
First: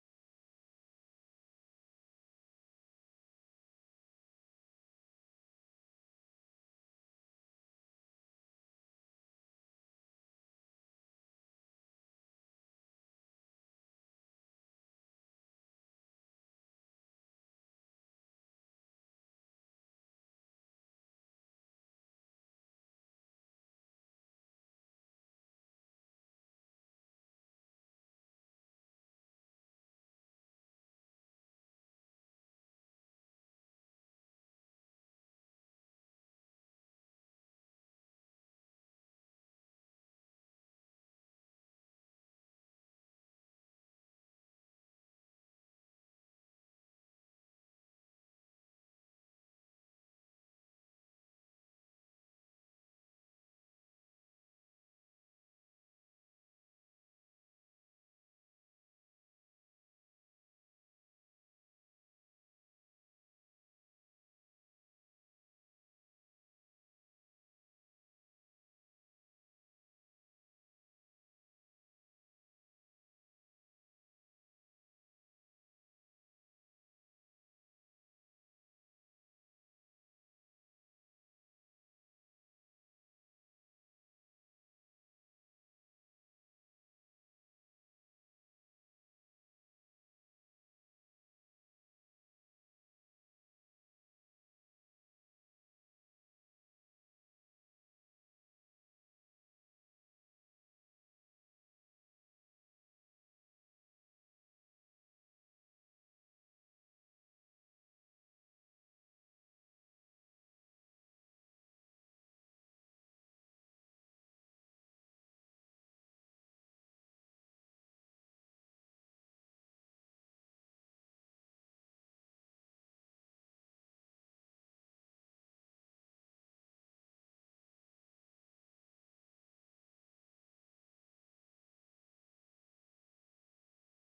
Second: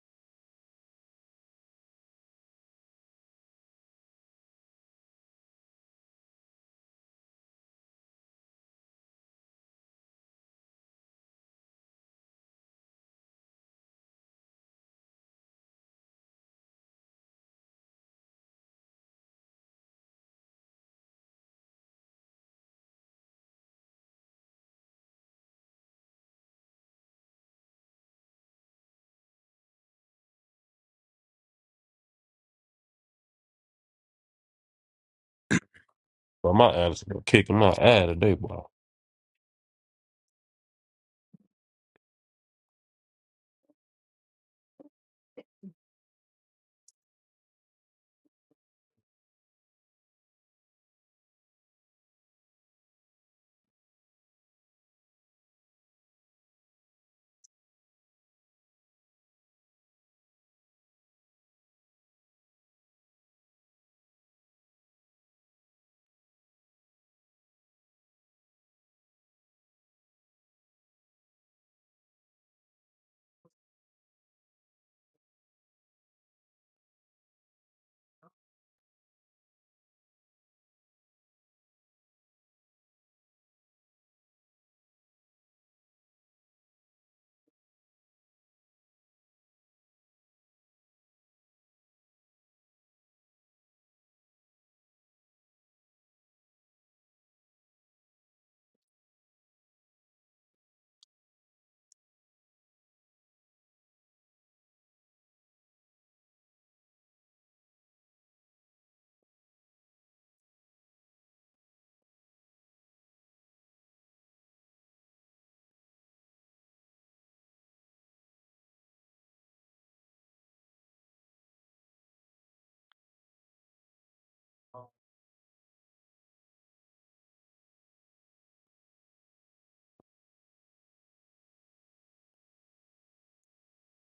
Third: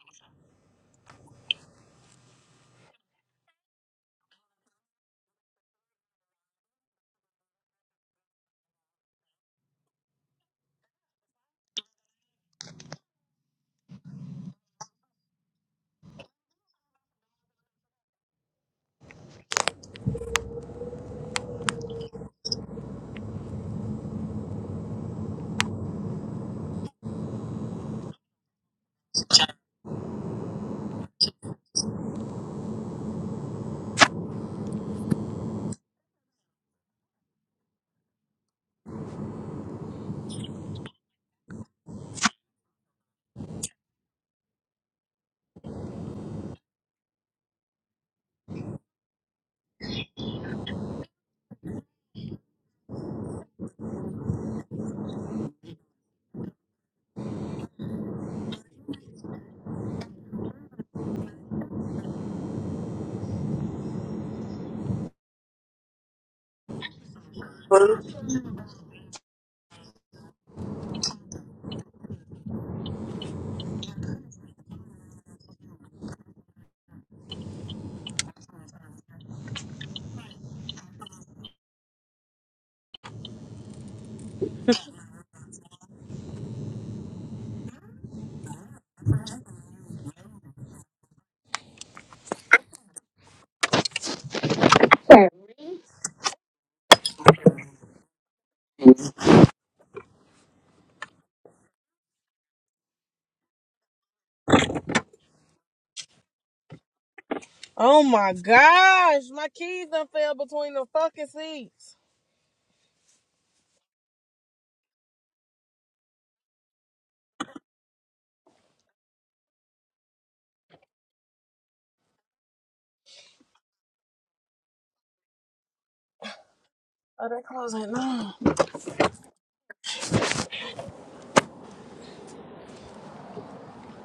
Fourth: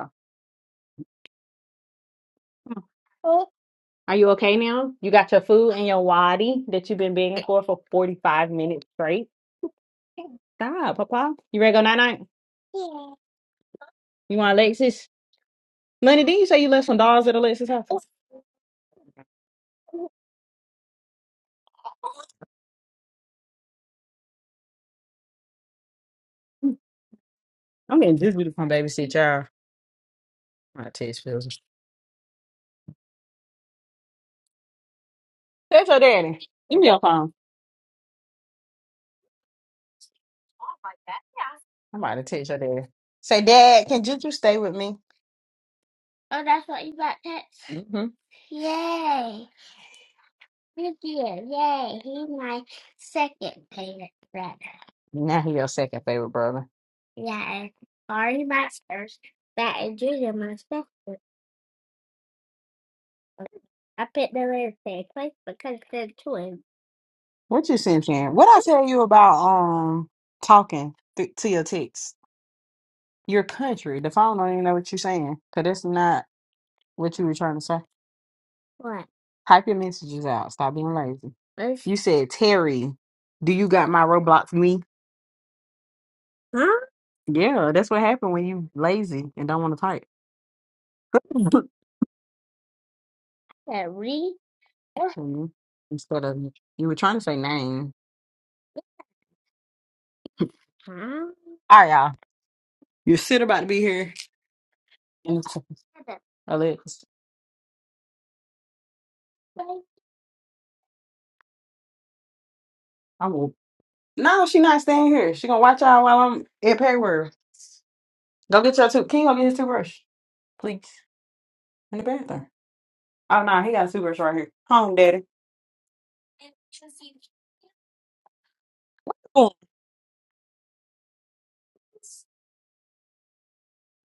C: off. Are you okay now? You got your food and your wadi that you've been begging for for 45 minutes straight? Stop, Papa. You ready to go night night? You want Alexis? Lenny, didn't you say you left some dogs at Alexis' house? I'm getting this beautiful come babysit y'all. I'm about to text Phillips. Text your daddy.
A: But my
C: Give me
A: ass
C: your
A: is gonna
C: phone.
A: kick him out ass today, boy.
C: I'm about to text your daddy. Say, Dad, can Juju stay with me? mm hmm Now he your second favorite brother. What you saying, Sharon? What I tell you about um talking th- to your text? Your country. The phone don't even know what you're saying. Cause that's not what you were trying to say. Type your messages out. Stop being lazy. Hey. You said, Terry, do you got my Roblox me? Huh? Yeah, that's what happened when you lazy and don't want to type. *laughs* Terry? Mhm. Instead of you were trying to say name. Huh? All right, y'all. Your sit about to be here. And it's- Alex,
B: Oh my gosh, my keys
C: I
B: done fell between the fucking seats.
C: will. No, she not staying here. She gonna watch y'all while I'm at Perry World. Go get your tooth. Can you go get his toothbrush, please? In the bathroom. Oh no, he got a toothbrush right here. Home, daddy.
B: Are they closing? No.
C: Oh.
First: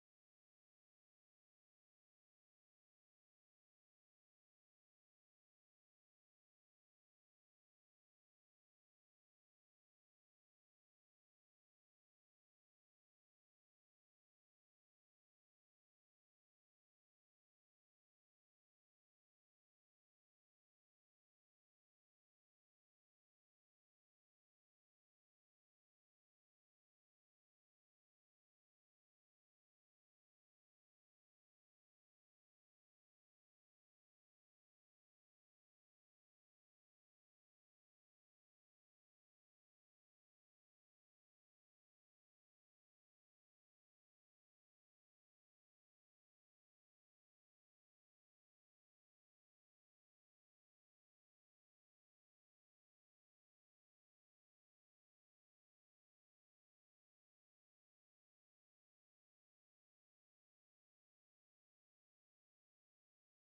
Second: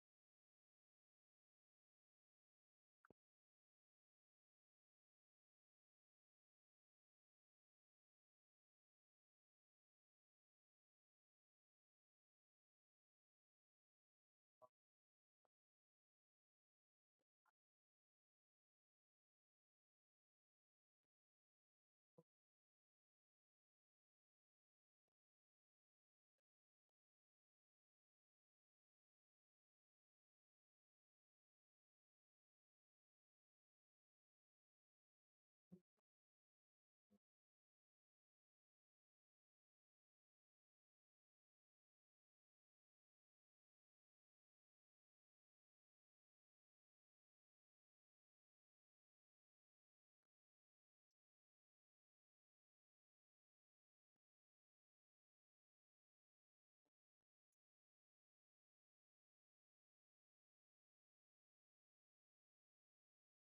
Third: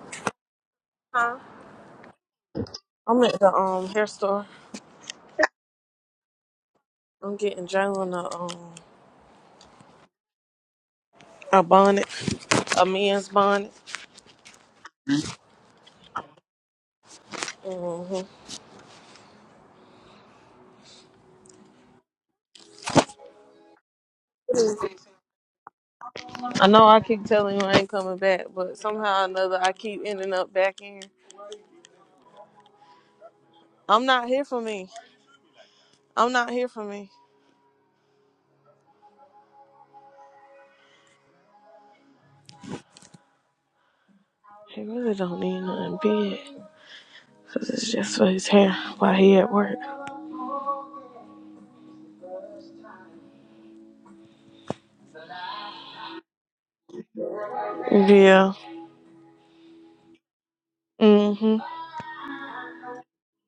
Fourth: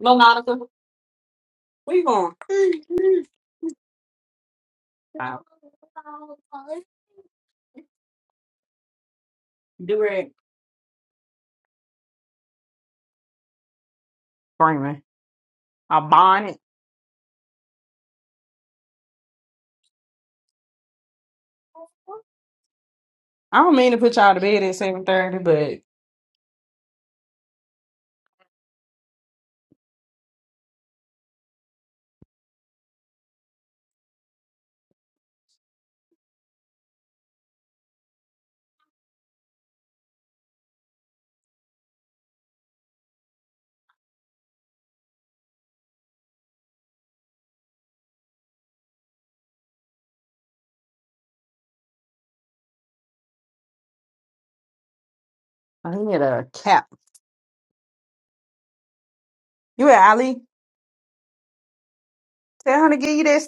C: No, no.
B: Huh?
C: We going
B: I'm at the um hair store.
C: out.
B: I'm getting Jalen a um
C: Do it.
B: a bonnet, a man's bonnet.
C: Screaming. A bonnet.
B: hmm
C: I don't mean to put y'all to bed at seven thirty, but
B: I know I keep telling you I ain't coming back, but somehow or another I keep ending up back in. I'm not here for me. I'm not here for me. He really don't need nothing big, cause it's just for his hair while he at work.
C: I need a cap.
B: Yeah.
C: You and Ali.
B: hmm
C: Tell her to give you that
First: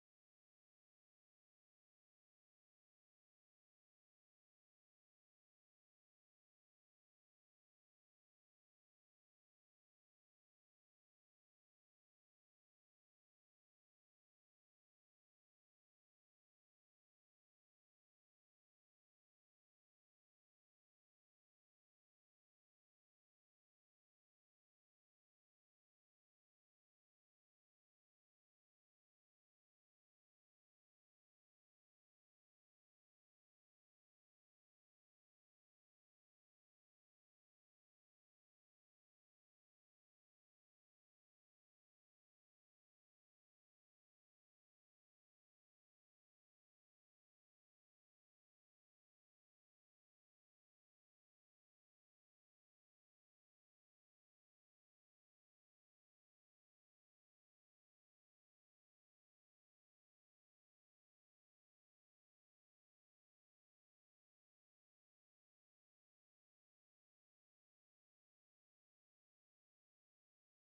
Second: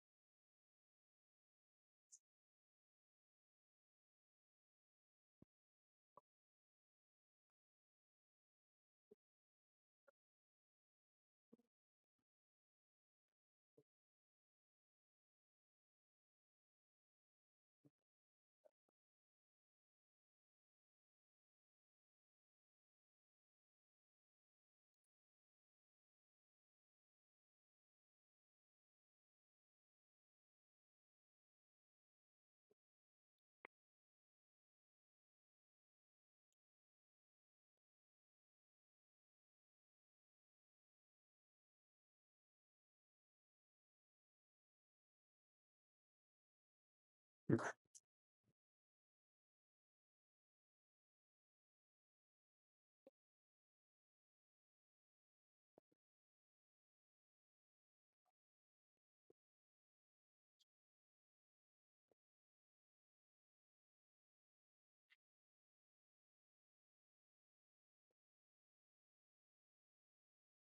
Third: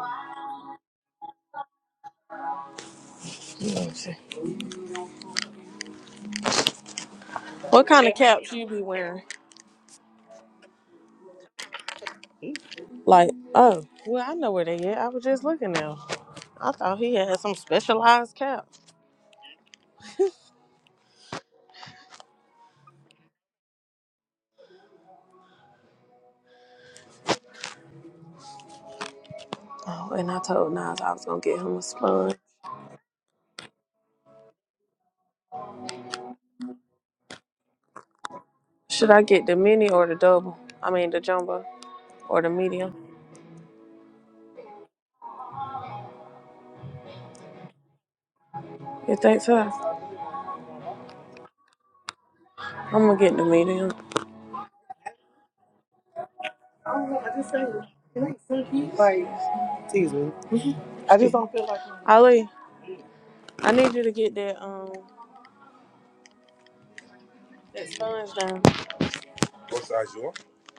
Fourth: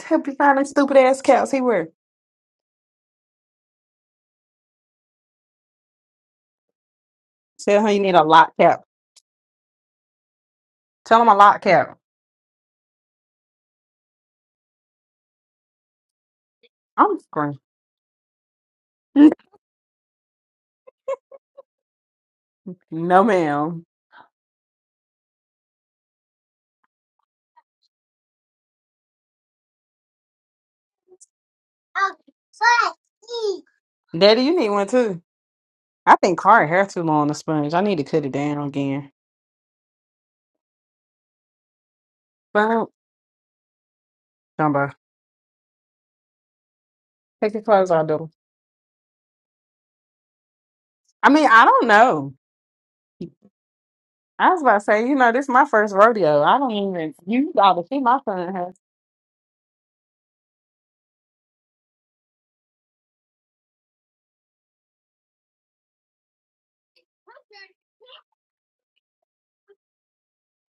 C: stupid, that stupid ass caps he wear. Tell
B: What
C: her you
B: kind
C: need
B: of
C: a
B: caps
C: lock
B: you be
C: cap.
B: wearing?
C: Tell him a lock cap.
B: Like, oh, well, I know where they at. I was just looking now. I thought he
C: I'm
B: had some
C: screaming.
B: specialized cap.
C: No, ma'am.
B: Oh, and I told Nas I was gonna get him a sponge.
C: Daddy, you need one too. I think Cara hair too long on the sponge. I need to cut it down
B: Should
C: again.
B: I get the mini or the double? I mean the jumbo or the
C: But
B: medium?
C: Jumbo, take your clothes off, though.
B: You think so?
C: I mean, I don't know.
B: I'm gonna get the medium.
C: I was about to say, you know, this is my first rodeo. I don't even.
B: I just
C: You
B: say,
C: got to see
B: it
C: my
B: ain't
C: son
B: so
C: has.
B: cute. Like I just don't feel like it. Ali, I need you to get that um that sponge down,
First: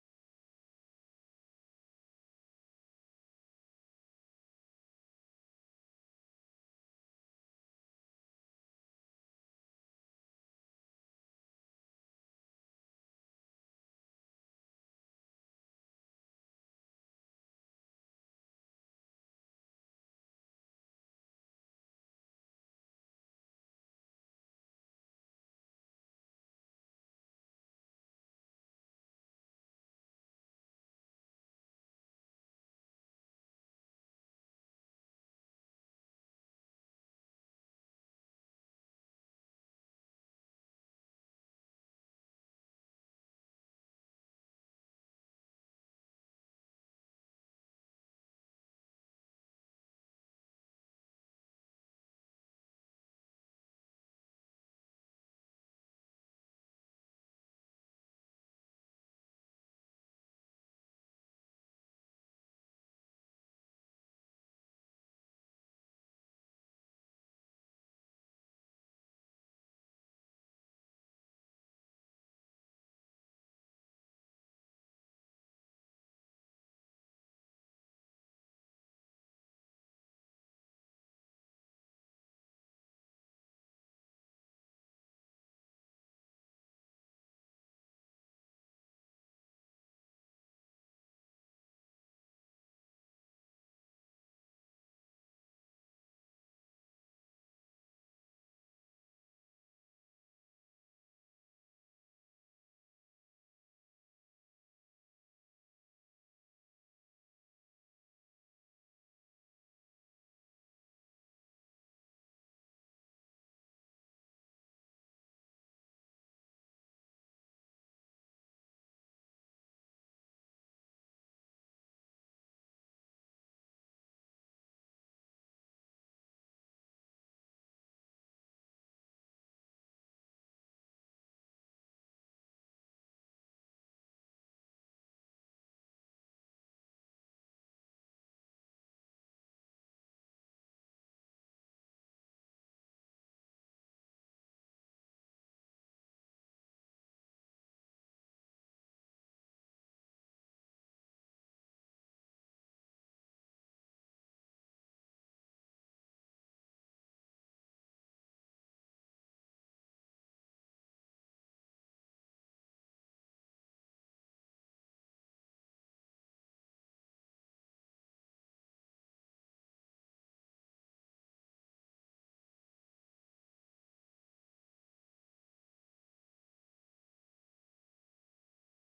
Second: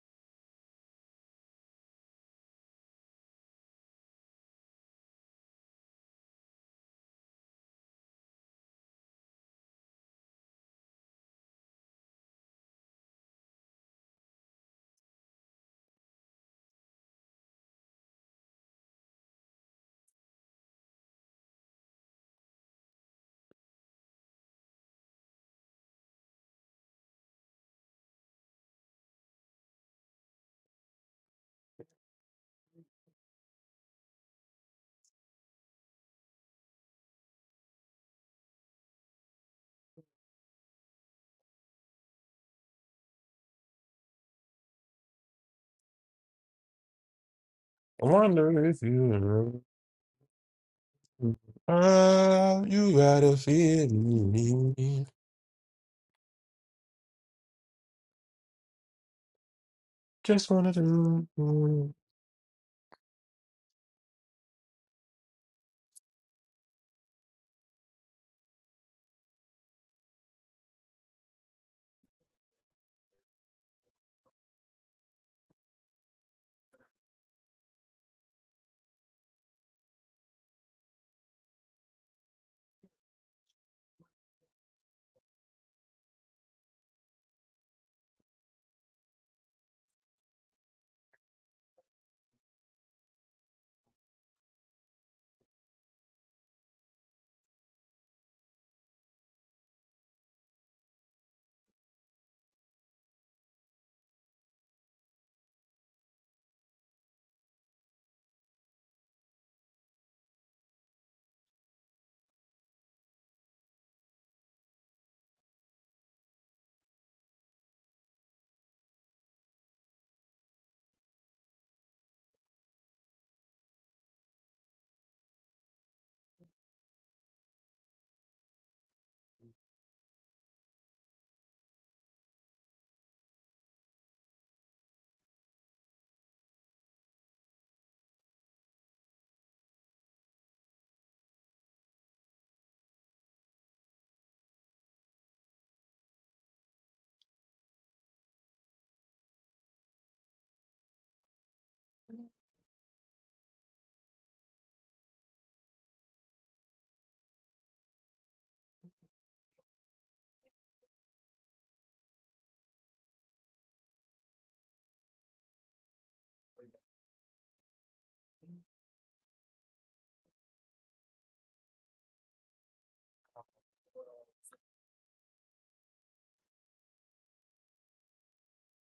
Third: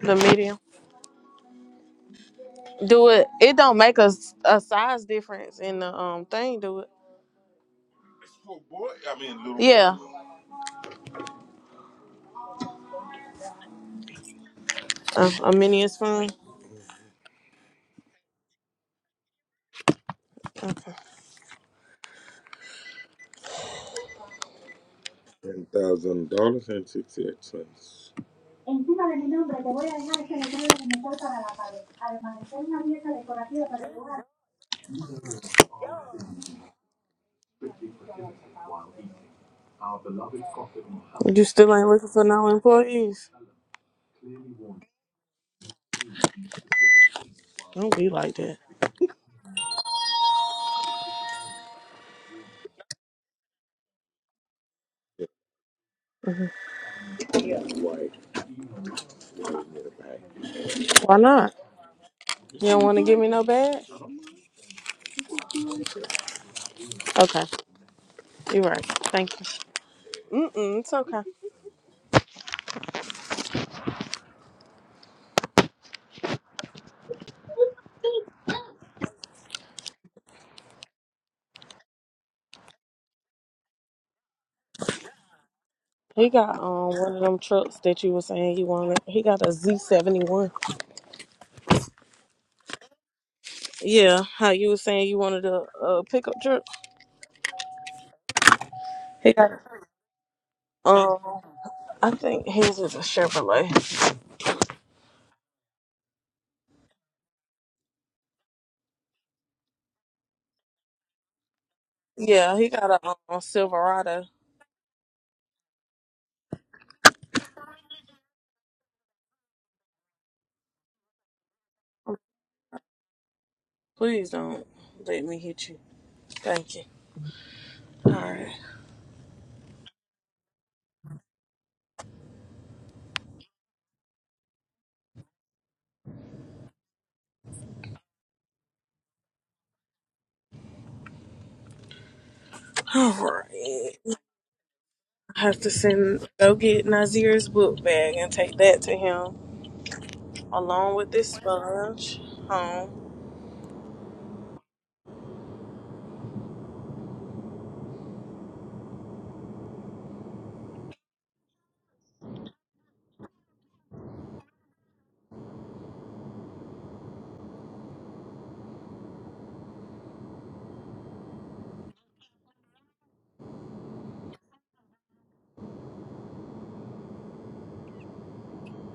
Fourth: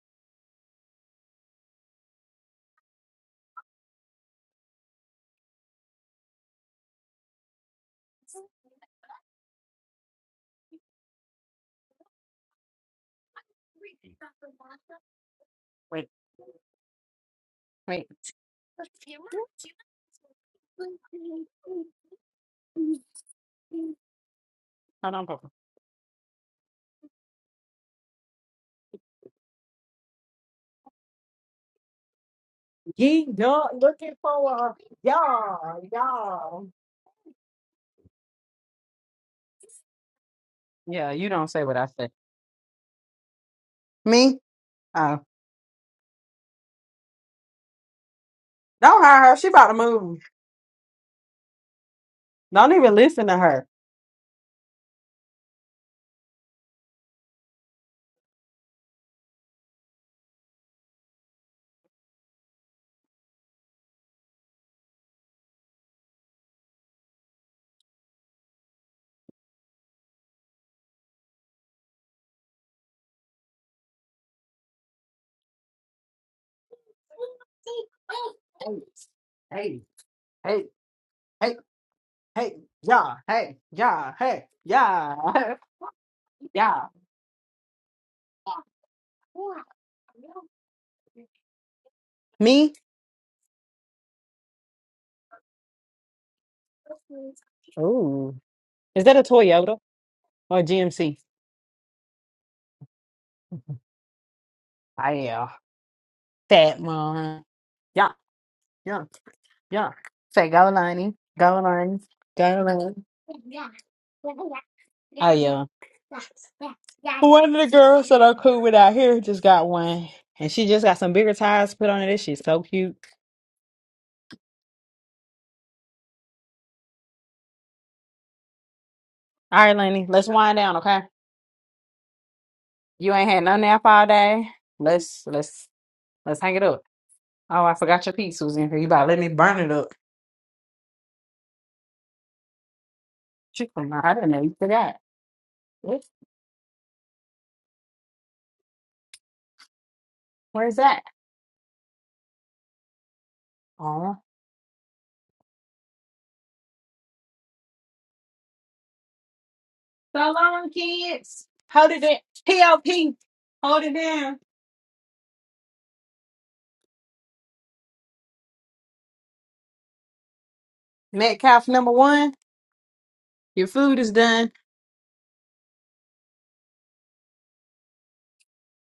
B: the medium. Do it. It don't make a, s- a size difference in the um thing. Do it. Oh, boy, I mean little. Yeah, a, a mini
C: Wait,
B: spoon.
C: wait, hold on, Papa. Ye not looking for a y'all, y'all. Yeah, you
B: You
C: don't say
B: still
C: what I
B: ain't looking
C: say.
B: for no employees.
C: Me? Oh,
B: Don't
A: I
B: be like that.
A: wonder if you
C: don't hire her. She
A: remember.
C: about to move.
A: Ah,
C: Don't even
A: you got
C: listen
A: a
C: to her.
A: feeling. Just wanna
B: Why
A: do.
B: not?
A: do.
B: You don't want to give me no bag? Okay, you're right. Thank you. Mm-mm, it's okay.
C: Hey, hey, hey, hey. Hey, yeah, hey, yeah, hey, yeah, *laughs*
B: He got
C: yeah.
B: um one of them trucks that you were saying he wanted. He got a Z seventy one.
C: Me?
B: Yeah, how you were saying you wanted a, a pickup truck.
C: Ooh. Is that a
B: He got
C: Toyota or a GMC?
B: um, I think his is a Chevrolet.
C: I yeah, Fat mom. yeah, yeah, yeah. Say go Lonnie, go Lonnie,
B: Yeah,
C: go
B: he got
C: Lonnie.
B: a um, Silverado.
C: Oh yeah. *laughs* One of the girls that are cool with out here just got one. And she just got some bigger tires put on it. This shit's so cute.
B: Please don't let me hit you. Thank you. All right,
C: All right, Lenny, let's wind down, okay? You ain't had nothing out all day. Let's let's let's hang it up. Oh, I forgot your piece was in here. You about to let me burn it up.
B: all right.
C: Chicken, I didn't know you did that.
B: I have to
C: What?
B: send go get Nazir's book bag and take that to him.
C: Where's
B: along
C: that?
B: with this sponge home.
C: Oh, So long, kids. Hold it down. P.O.P. Hold it down. Metcalf number one, your food is done.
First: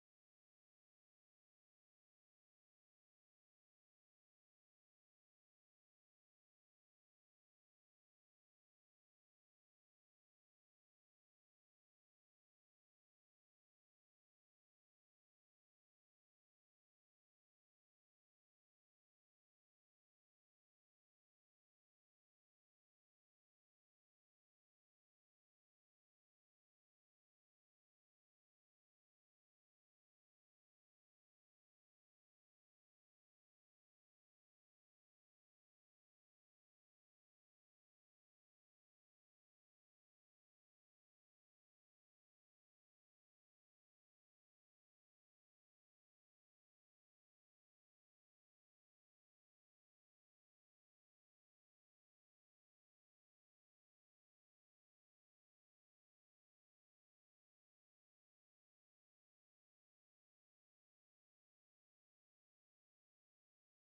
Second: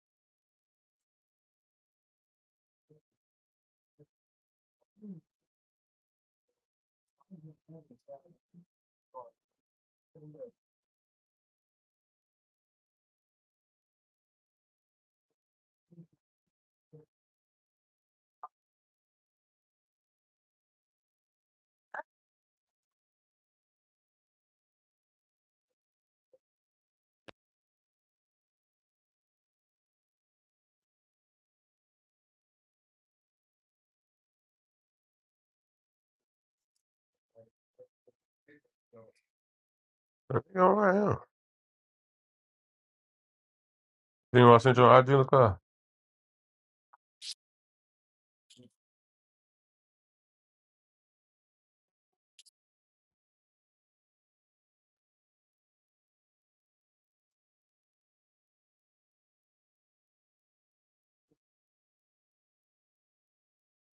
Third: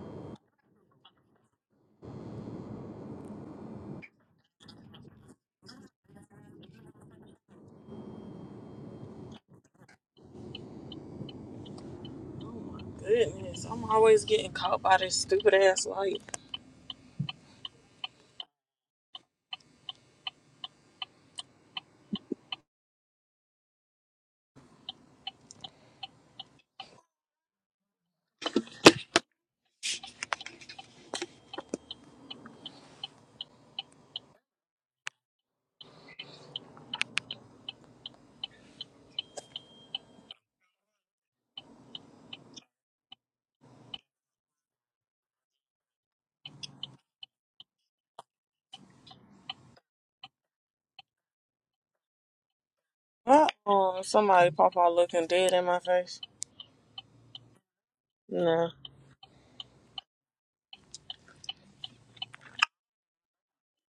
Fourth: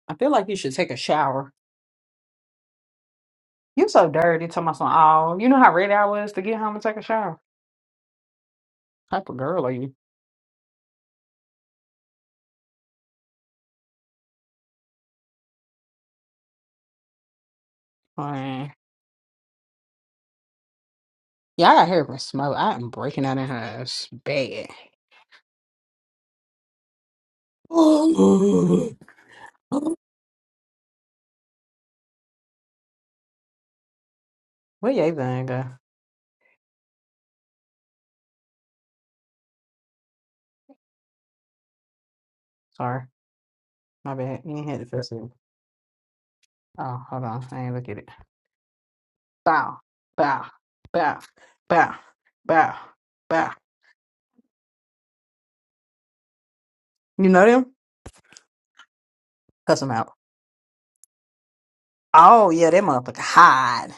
C: I feel like you should take a shower. You so dirty, talking about some oh, you know how ready I was to get home and take a shower. Type of girl are you?
B: Goodness, I'm always getting caught by this stupid ass light.
C: Man. Yeah, I got hair from smoke. I am breaking out in her ass bad. *gasps* Where your thing go?
A: I think all right, yeah.
C: Sorry, my bad.
A: Then I
C: You ain't
A: sent
C: had
A: you
C: to
A: an
C: fix it.
A: ideal car.
C: Oh, hold on, I ain't look at it. bow, bow, bow, bow, bow,
B: Uh
C: bow.
B: oh, somebody pop out looking dead in my face.
C: You know them?
B: Nah.
C: Cuss them out. Oh yeah, that motherfucker hide.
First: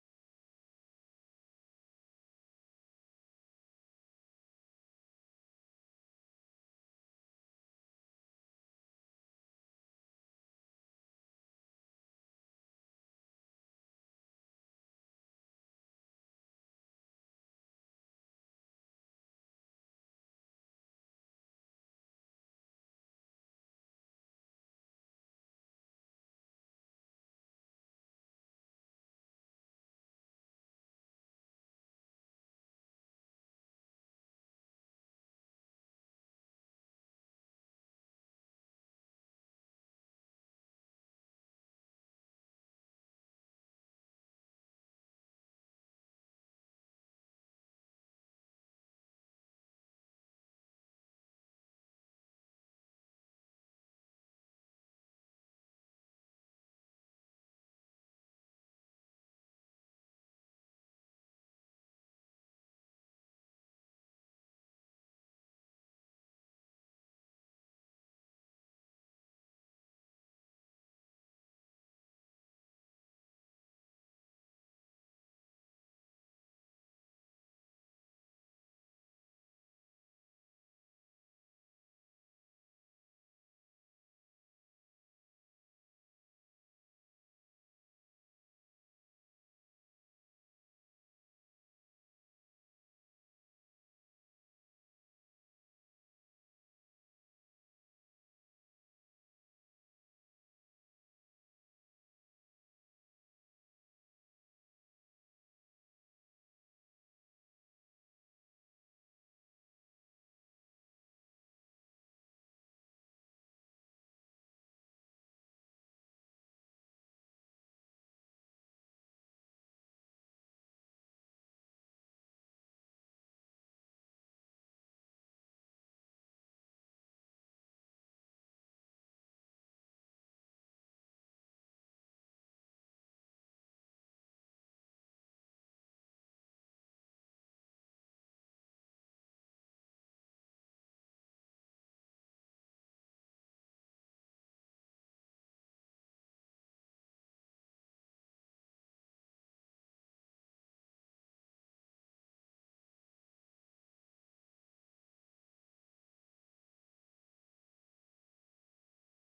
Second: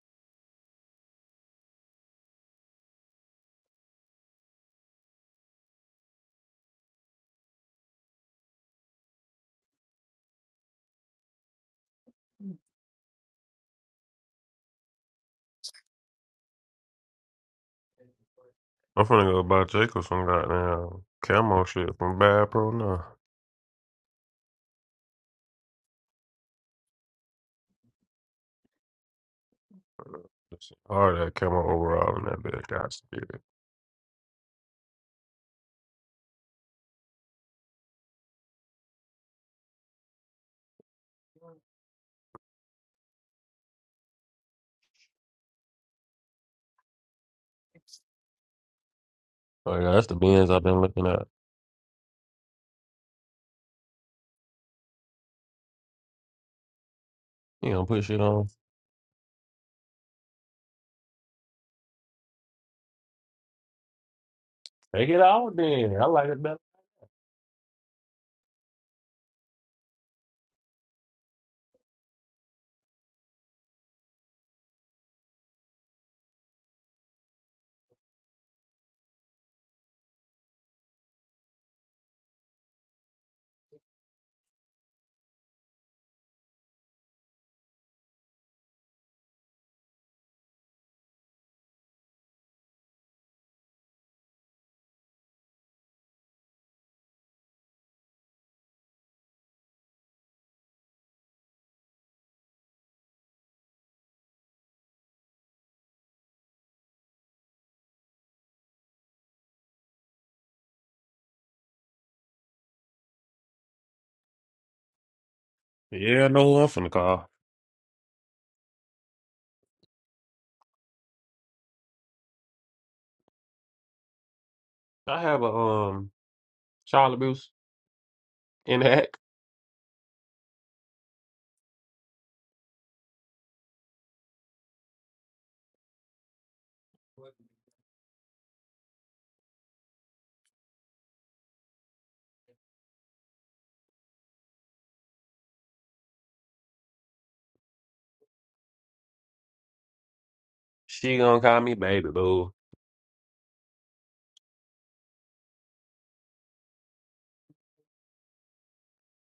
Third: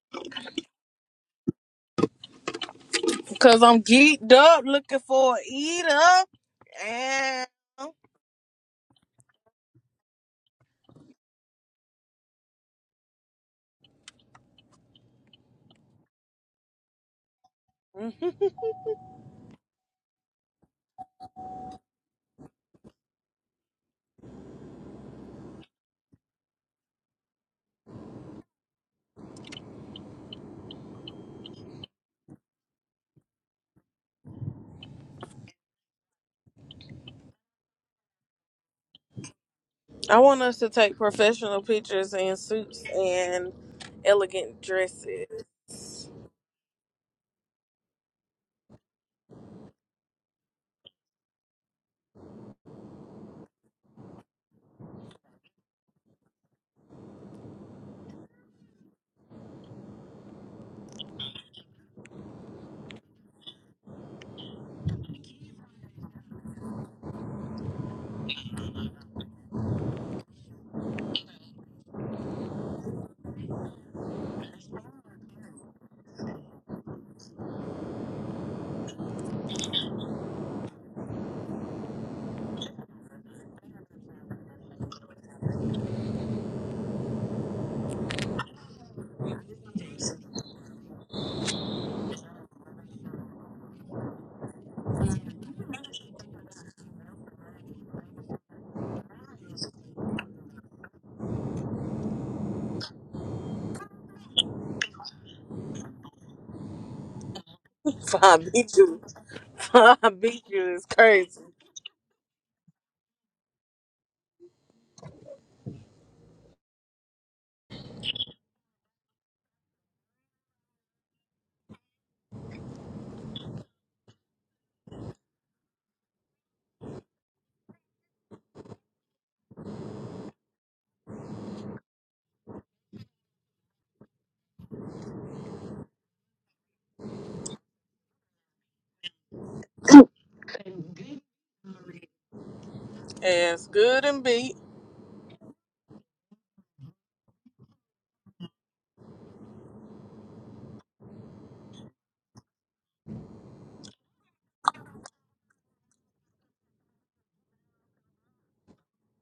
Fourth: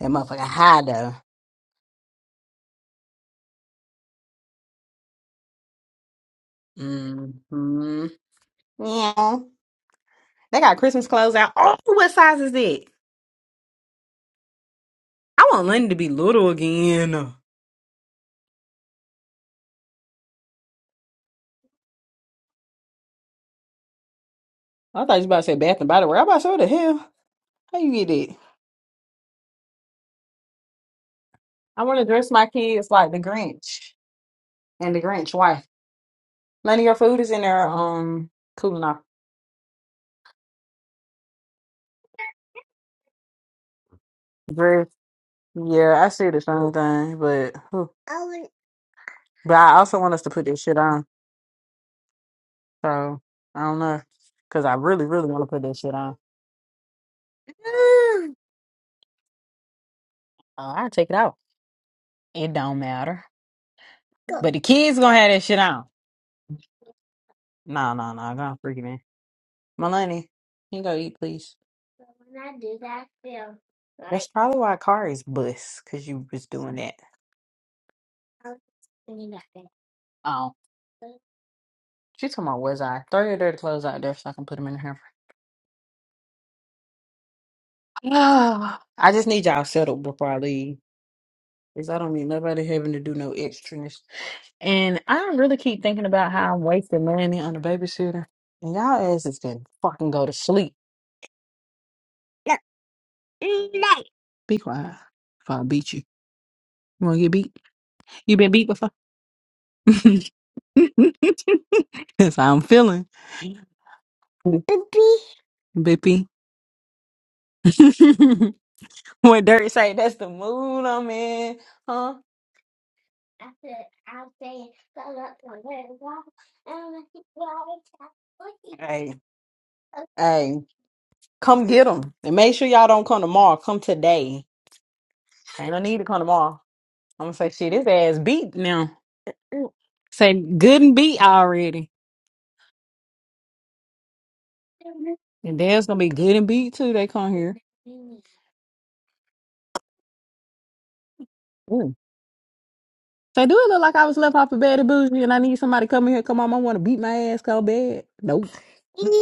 C: That motherfucker hide though.
B: Because I'm geeked up looking for a eat up. And *laughs*
C: Mm-hmm. Yeah. They got Christmas clothes out. Oh, what size is that? I want London to be little again.
B: Mhm.
A: I'm finna go buy Jacob some goddamn camo shit from Bad Pro now.
C: I thought you about to say Bath and Body Works. i about to say, what the hell? How you get it?
A: It's All that camo
C: I want to
A: overall and
C: dress
A: that
C: my
A: bit
C: kids
A: got
C: like the
A: spirit.
C: Grinch and the Grinch wife. None of your food is in there. Um, cooling off.
B: I want us to take professional pictures in suits and elegant
C: Dress.
B: dresses.
C: Yeah,
B: *laughs*
C: I see the same thing, but. But I
A: Oh yeah,
C: also
A: that's
C: want
A: the
C: us to put
A: bins
C: this
A: I've
C: shit
A: been
C: on.
A: looking at.
C: So I don't know. Cause I really, really want to put this shit on.
A: You know, put shit
C: Oh,
A: on.
C: I'll take it out. It don't matter. But the kids
A: Take
C: gonna
A: it
C: have that
A: out
C: shit on.
A: then. I like it better.
C: No, no, no. Don't freak it, man. Melanie, can you go eat, please? That's probably why Kari's bus, cause you was doing that. Oh, she talking about was I? Throw your dirty clothes out there so I can put them in the hamper. *sighs* I just need y'all settled before I leave. Cause I don't need nobody having to do no extras. And I don't really keep thinking about how I'm wasting money on a babysitter. And y'all asses can fucking go to sleep. Be quiet. If I beat you. You wanna get beat? You
B: I
C: been beat
B: beat
C: before?
B: you. I
C: *laughs*
B: beat you is crazy.
C: That's how I'm feeling. Bippy. Bippy.
A: Yeah, no who I'm finna call.
C: *laughs* when Dirt say that's the mood I'm in, huh?
A: I have a um Charlotte Bruce in the
C: Hey,
A: hack.
C: hey, come get them and make sure y'all don't come tomorrow. Come today. Ain't no need to come tomorrow. I'm gonna say shit. His ass beat now. Say good and beat already,
B: As good and beat.
C: and Dad's gonna be good and beat too. They come here.
A: She gonna call me
C: Ooh.
A: baby boo.
C: Say, do it look like I was left off of bed at bougie, and I need somebody to come in here? Come on, I want to beat my ass so bad. Nope.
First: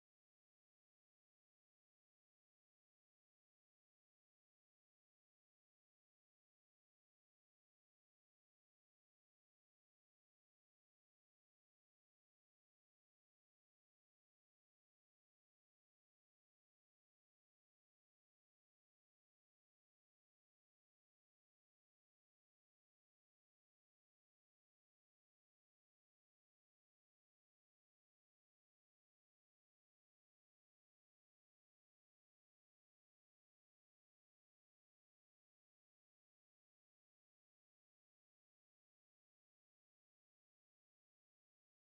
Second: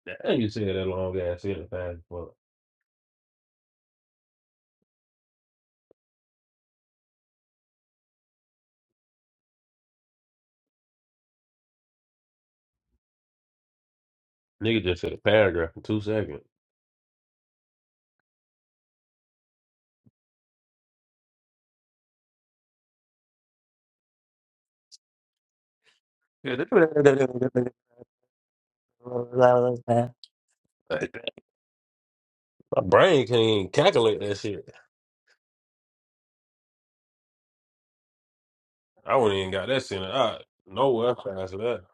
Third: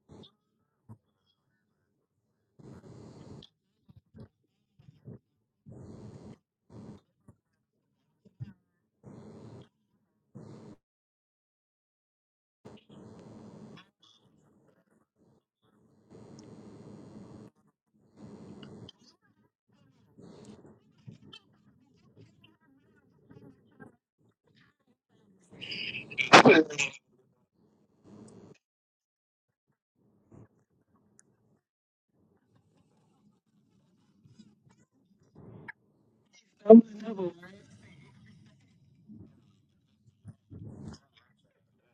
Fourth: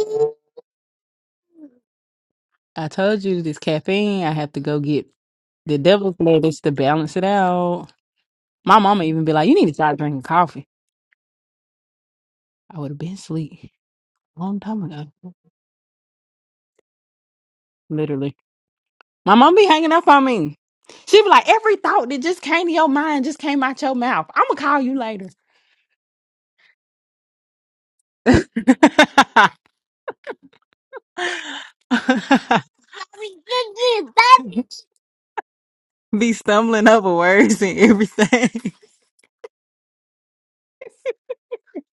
C: Mm.
A: Damn, you said that long ass sentence fast as fuck.
C: I told you this caffeine. I have to go get the devil's lettuce to balance it out. My mama even be like, "You need to start drinking coffee." I would have been asleep a long time
A: Nigga just said
C: ago,
A: a paragraph in two seconds.
C: literally. My mom be hanging up on me. She be like, every thought that just came to your mind just came out your mouth. I'm gonna call you later.
A: Yeah, they-
C: *laughs*
A: My brain can't even calculate that shit.
C: be stumbling over words and everything. *laughs*
A: I wouldn't even got that shit. I nowhere fast as that.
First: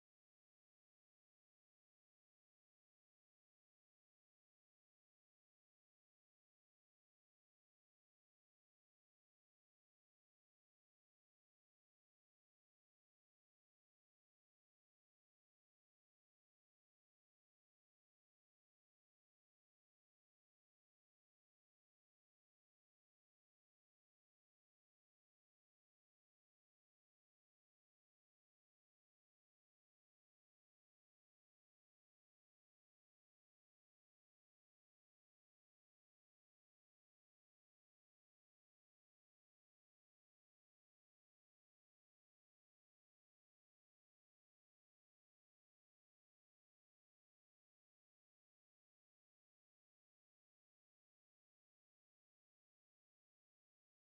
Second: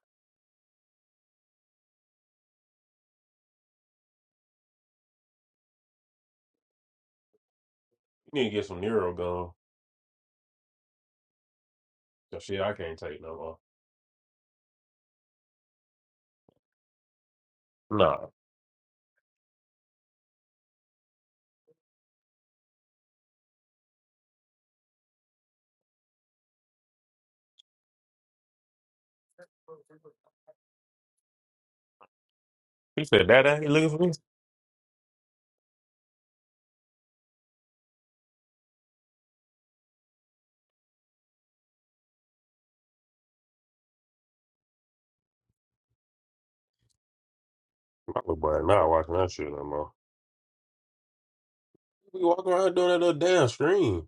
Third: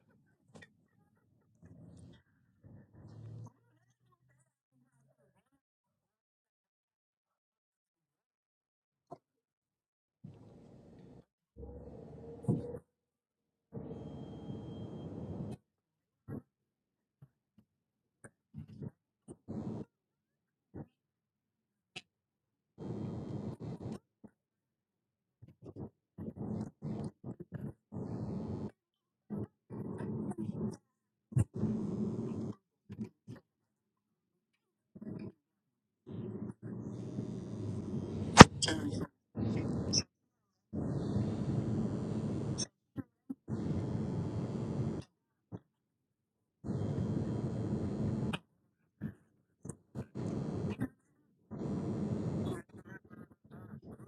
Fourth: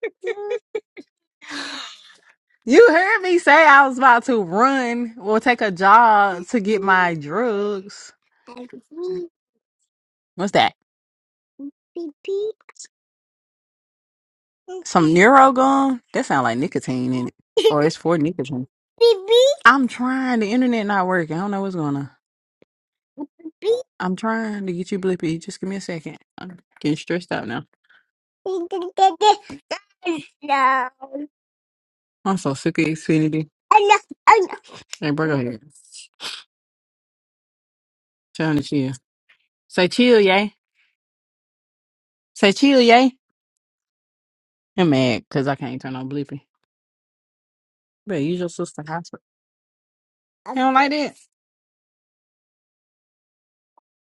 C: You heard me say I was about to run or take a jog to get my drugs.
A: You need to get some neuro gone.
C: What's that?
A: That shit I can't take no more.
C: Some neuro gum? That sound like nicotine in it. Or it's for
A: Nah.
C: nicotine. I'm trying. The internet not working. I don't know what's going on. I'm trying to get you blippy. Just give me a second. I'm getting stressed out now. I'm so sick of
A: He said
C: Xfinity.
A: "Dada, ain't looking for me.
C: Hey, bro, go ahead. Trying to chill. Say chill, yay. Say chill, yay. I'm mad because I can't turn on blippy. But
A: My little
C: use your
A: boy
C: sister
A: not watching
C: hospital.
A: that shit no more.
C: You don't like that?
A: We walk around doing that little damn screen.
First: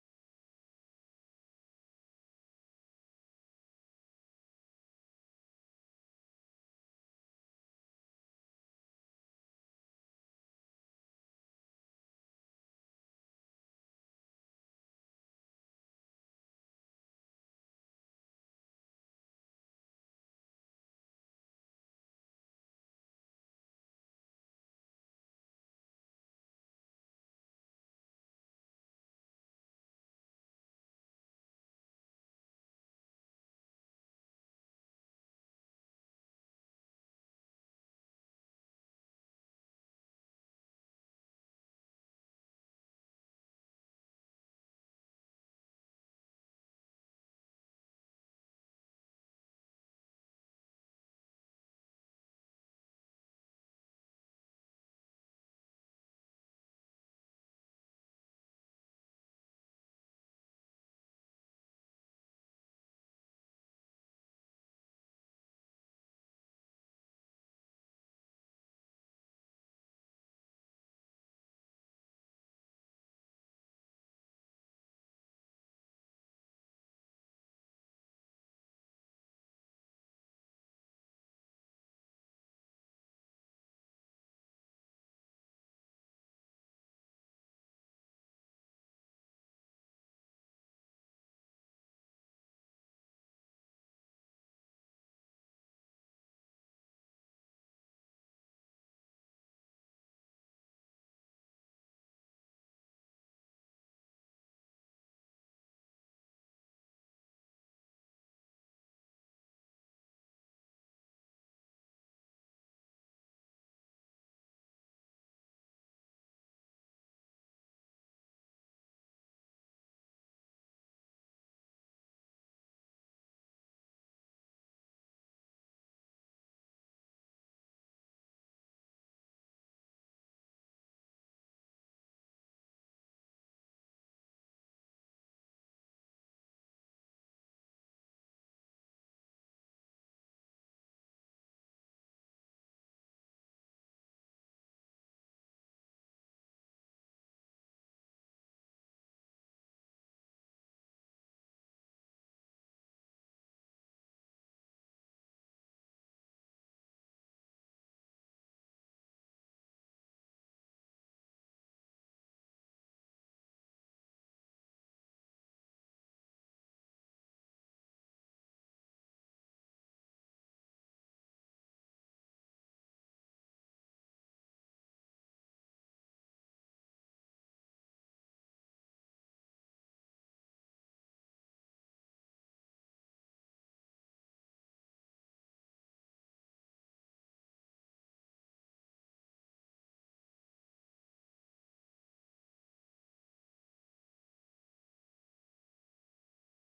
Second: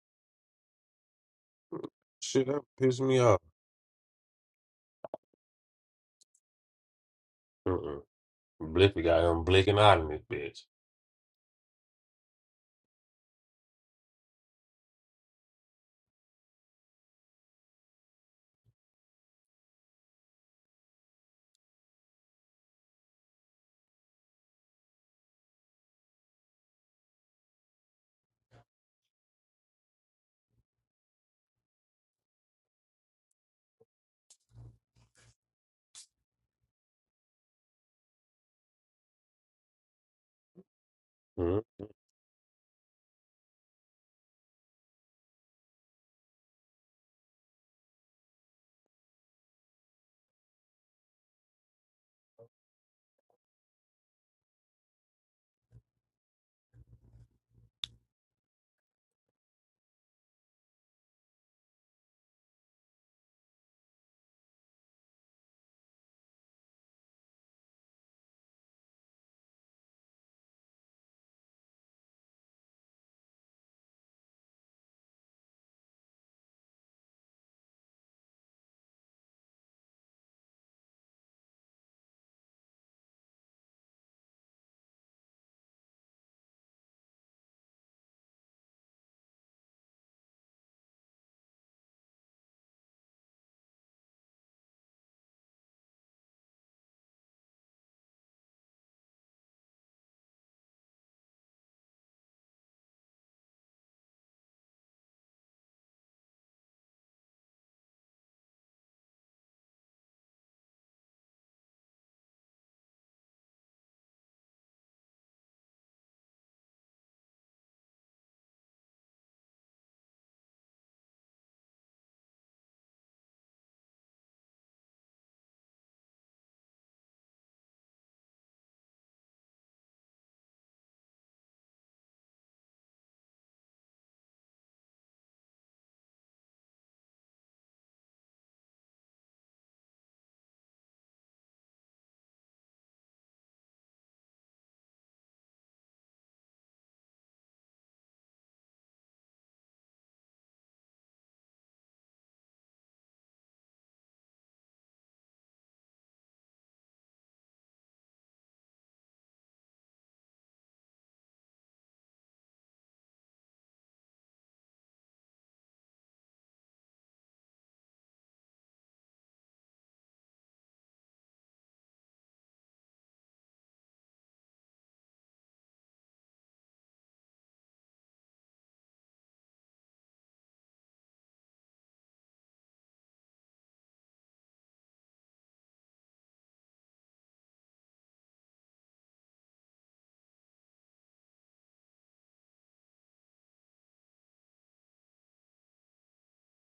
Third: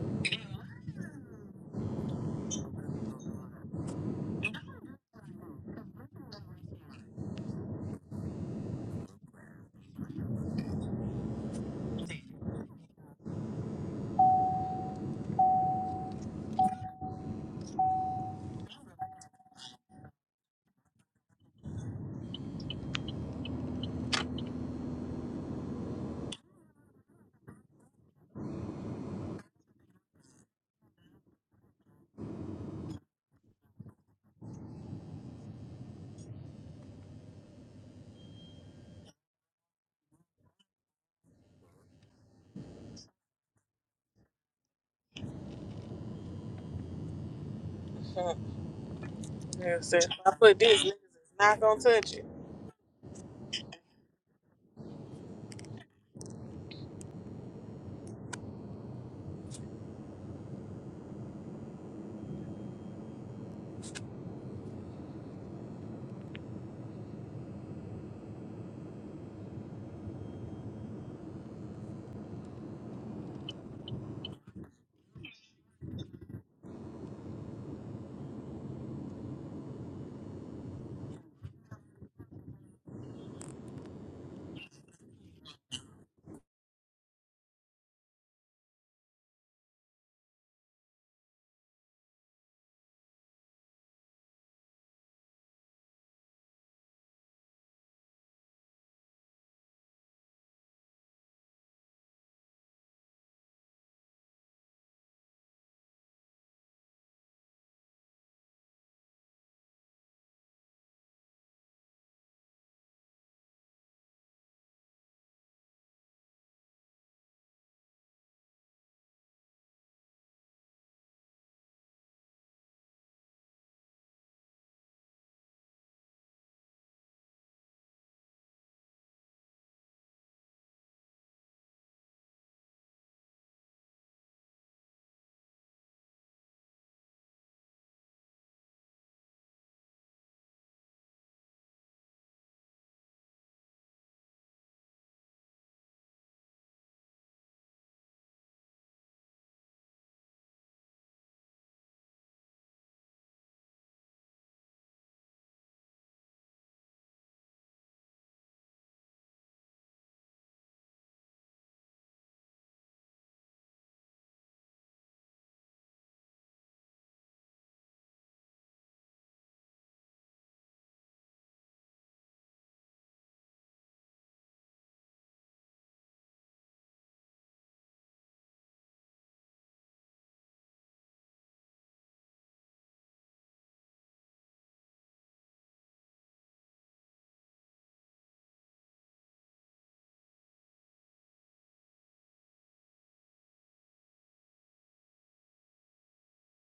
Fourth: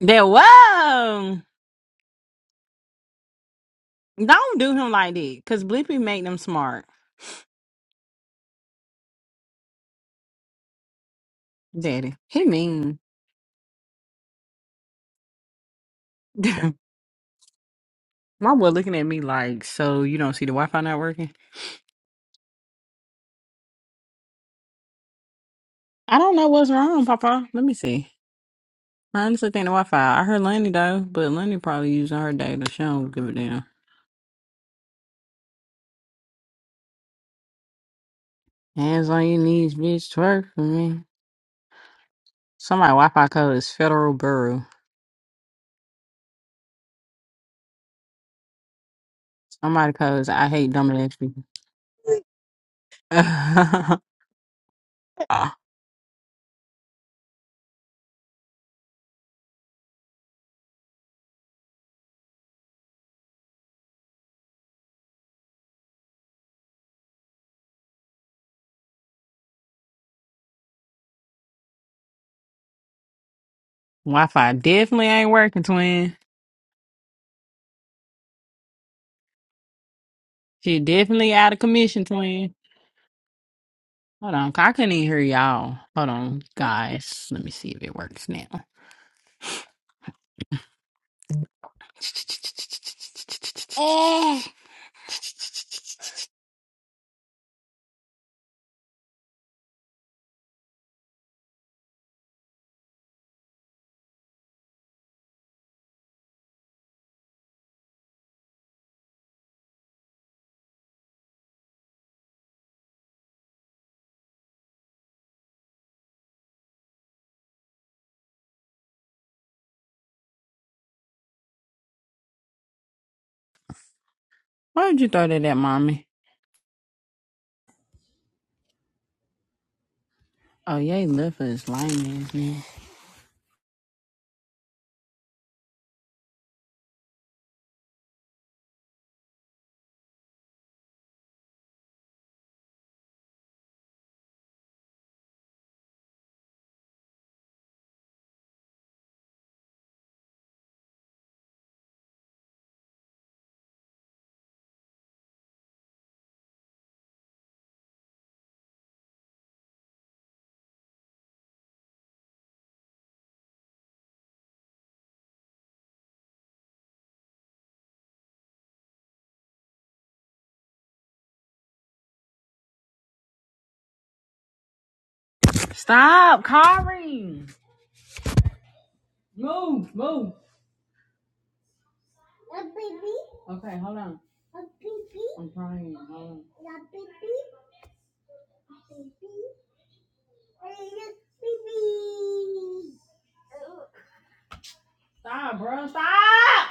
C: That whoa.
A: Shit that pissed me off.
C: Don't do him like that. Cause blippy make them smart.
A: Mm-mm. Blippy got him blinking out in this bitch.
C: Daddy. He mean. *laughs* My boy looking at me like, so you don't see the Wi Fi not working? I don't know what's wrong, Papa. Let me see. I honestly think the Wi Fi. I heard Lenny though, but Lenny probably using her data. She don't give a damn. Hands on your knees, bitch. Twerk for me. Somebody Wi Fi code is Federal Bureau.
B: *laughs* Yes,
C: Somebody
B: if
C: code is
B: I
C: I
B: put
C: hate
B: this, niggas is
C: Dominic people.
B: not gonna touch it.
C: *laughs* Wi Fi definitely ain't working, twin. She definitely out of commission, twin. Hold on, I couldn't even hear y'all. Hold on, guys. Let me see if it works now. Why'd you throw that at mommy? Oh, yeah, he left for his lame ass man. Stop, Kari. Move, move. Okay, hold on. I'm crying. Hold on. Stop, bro. Stop.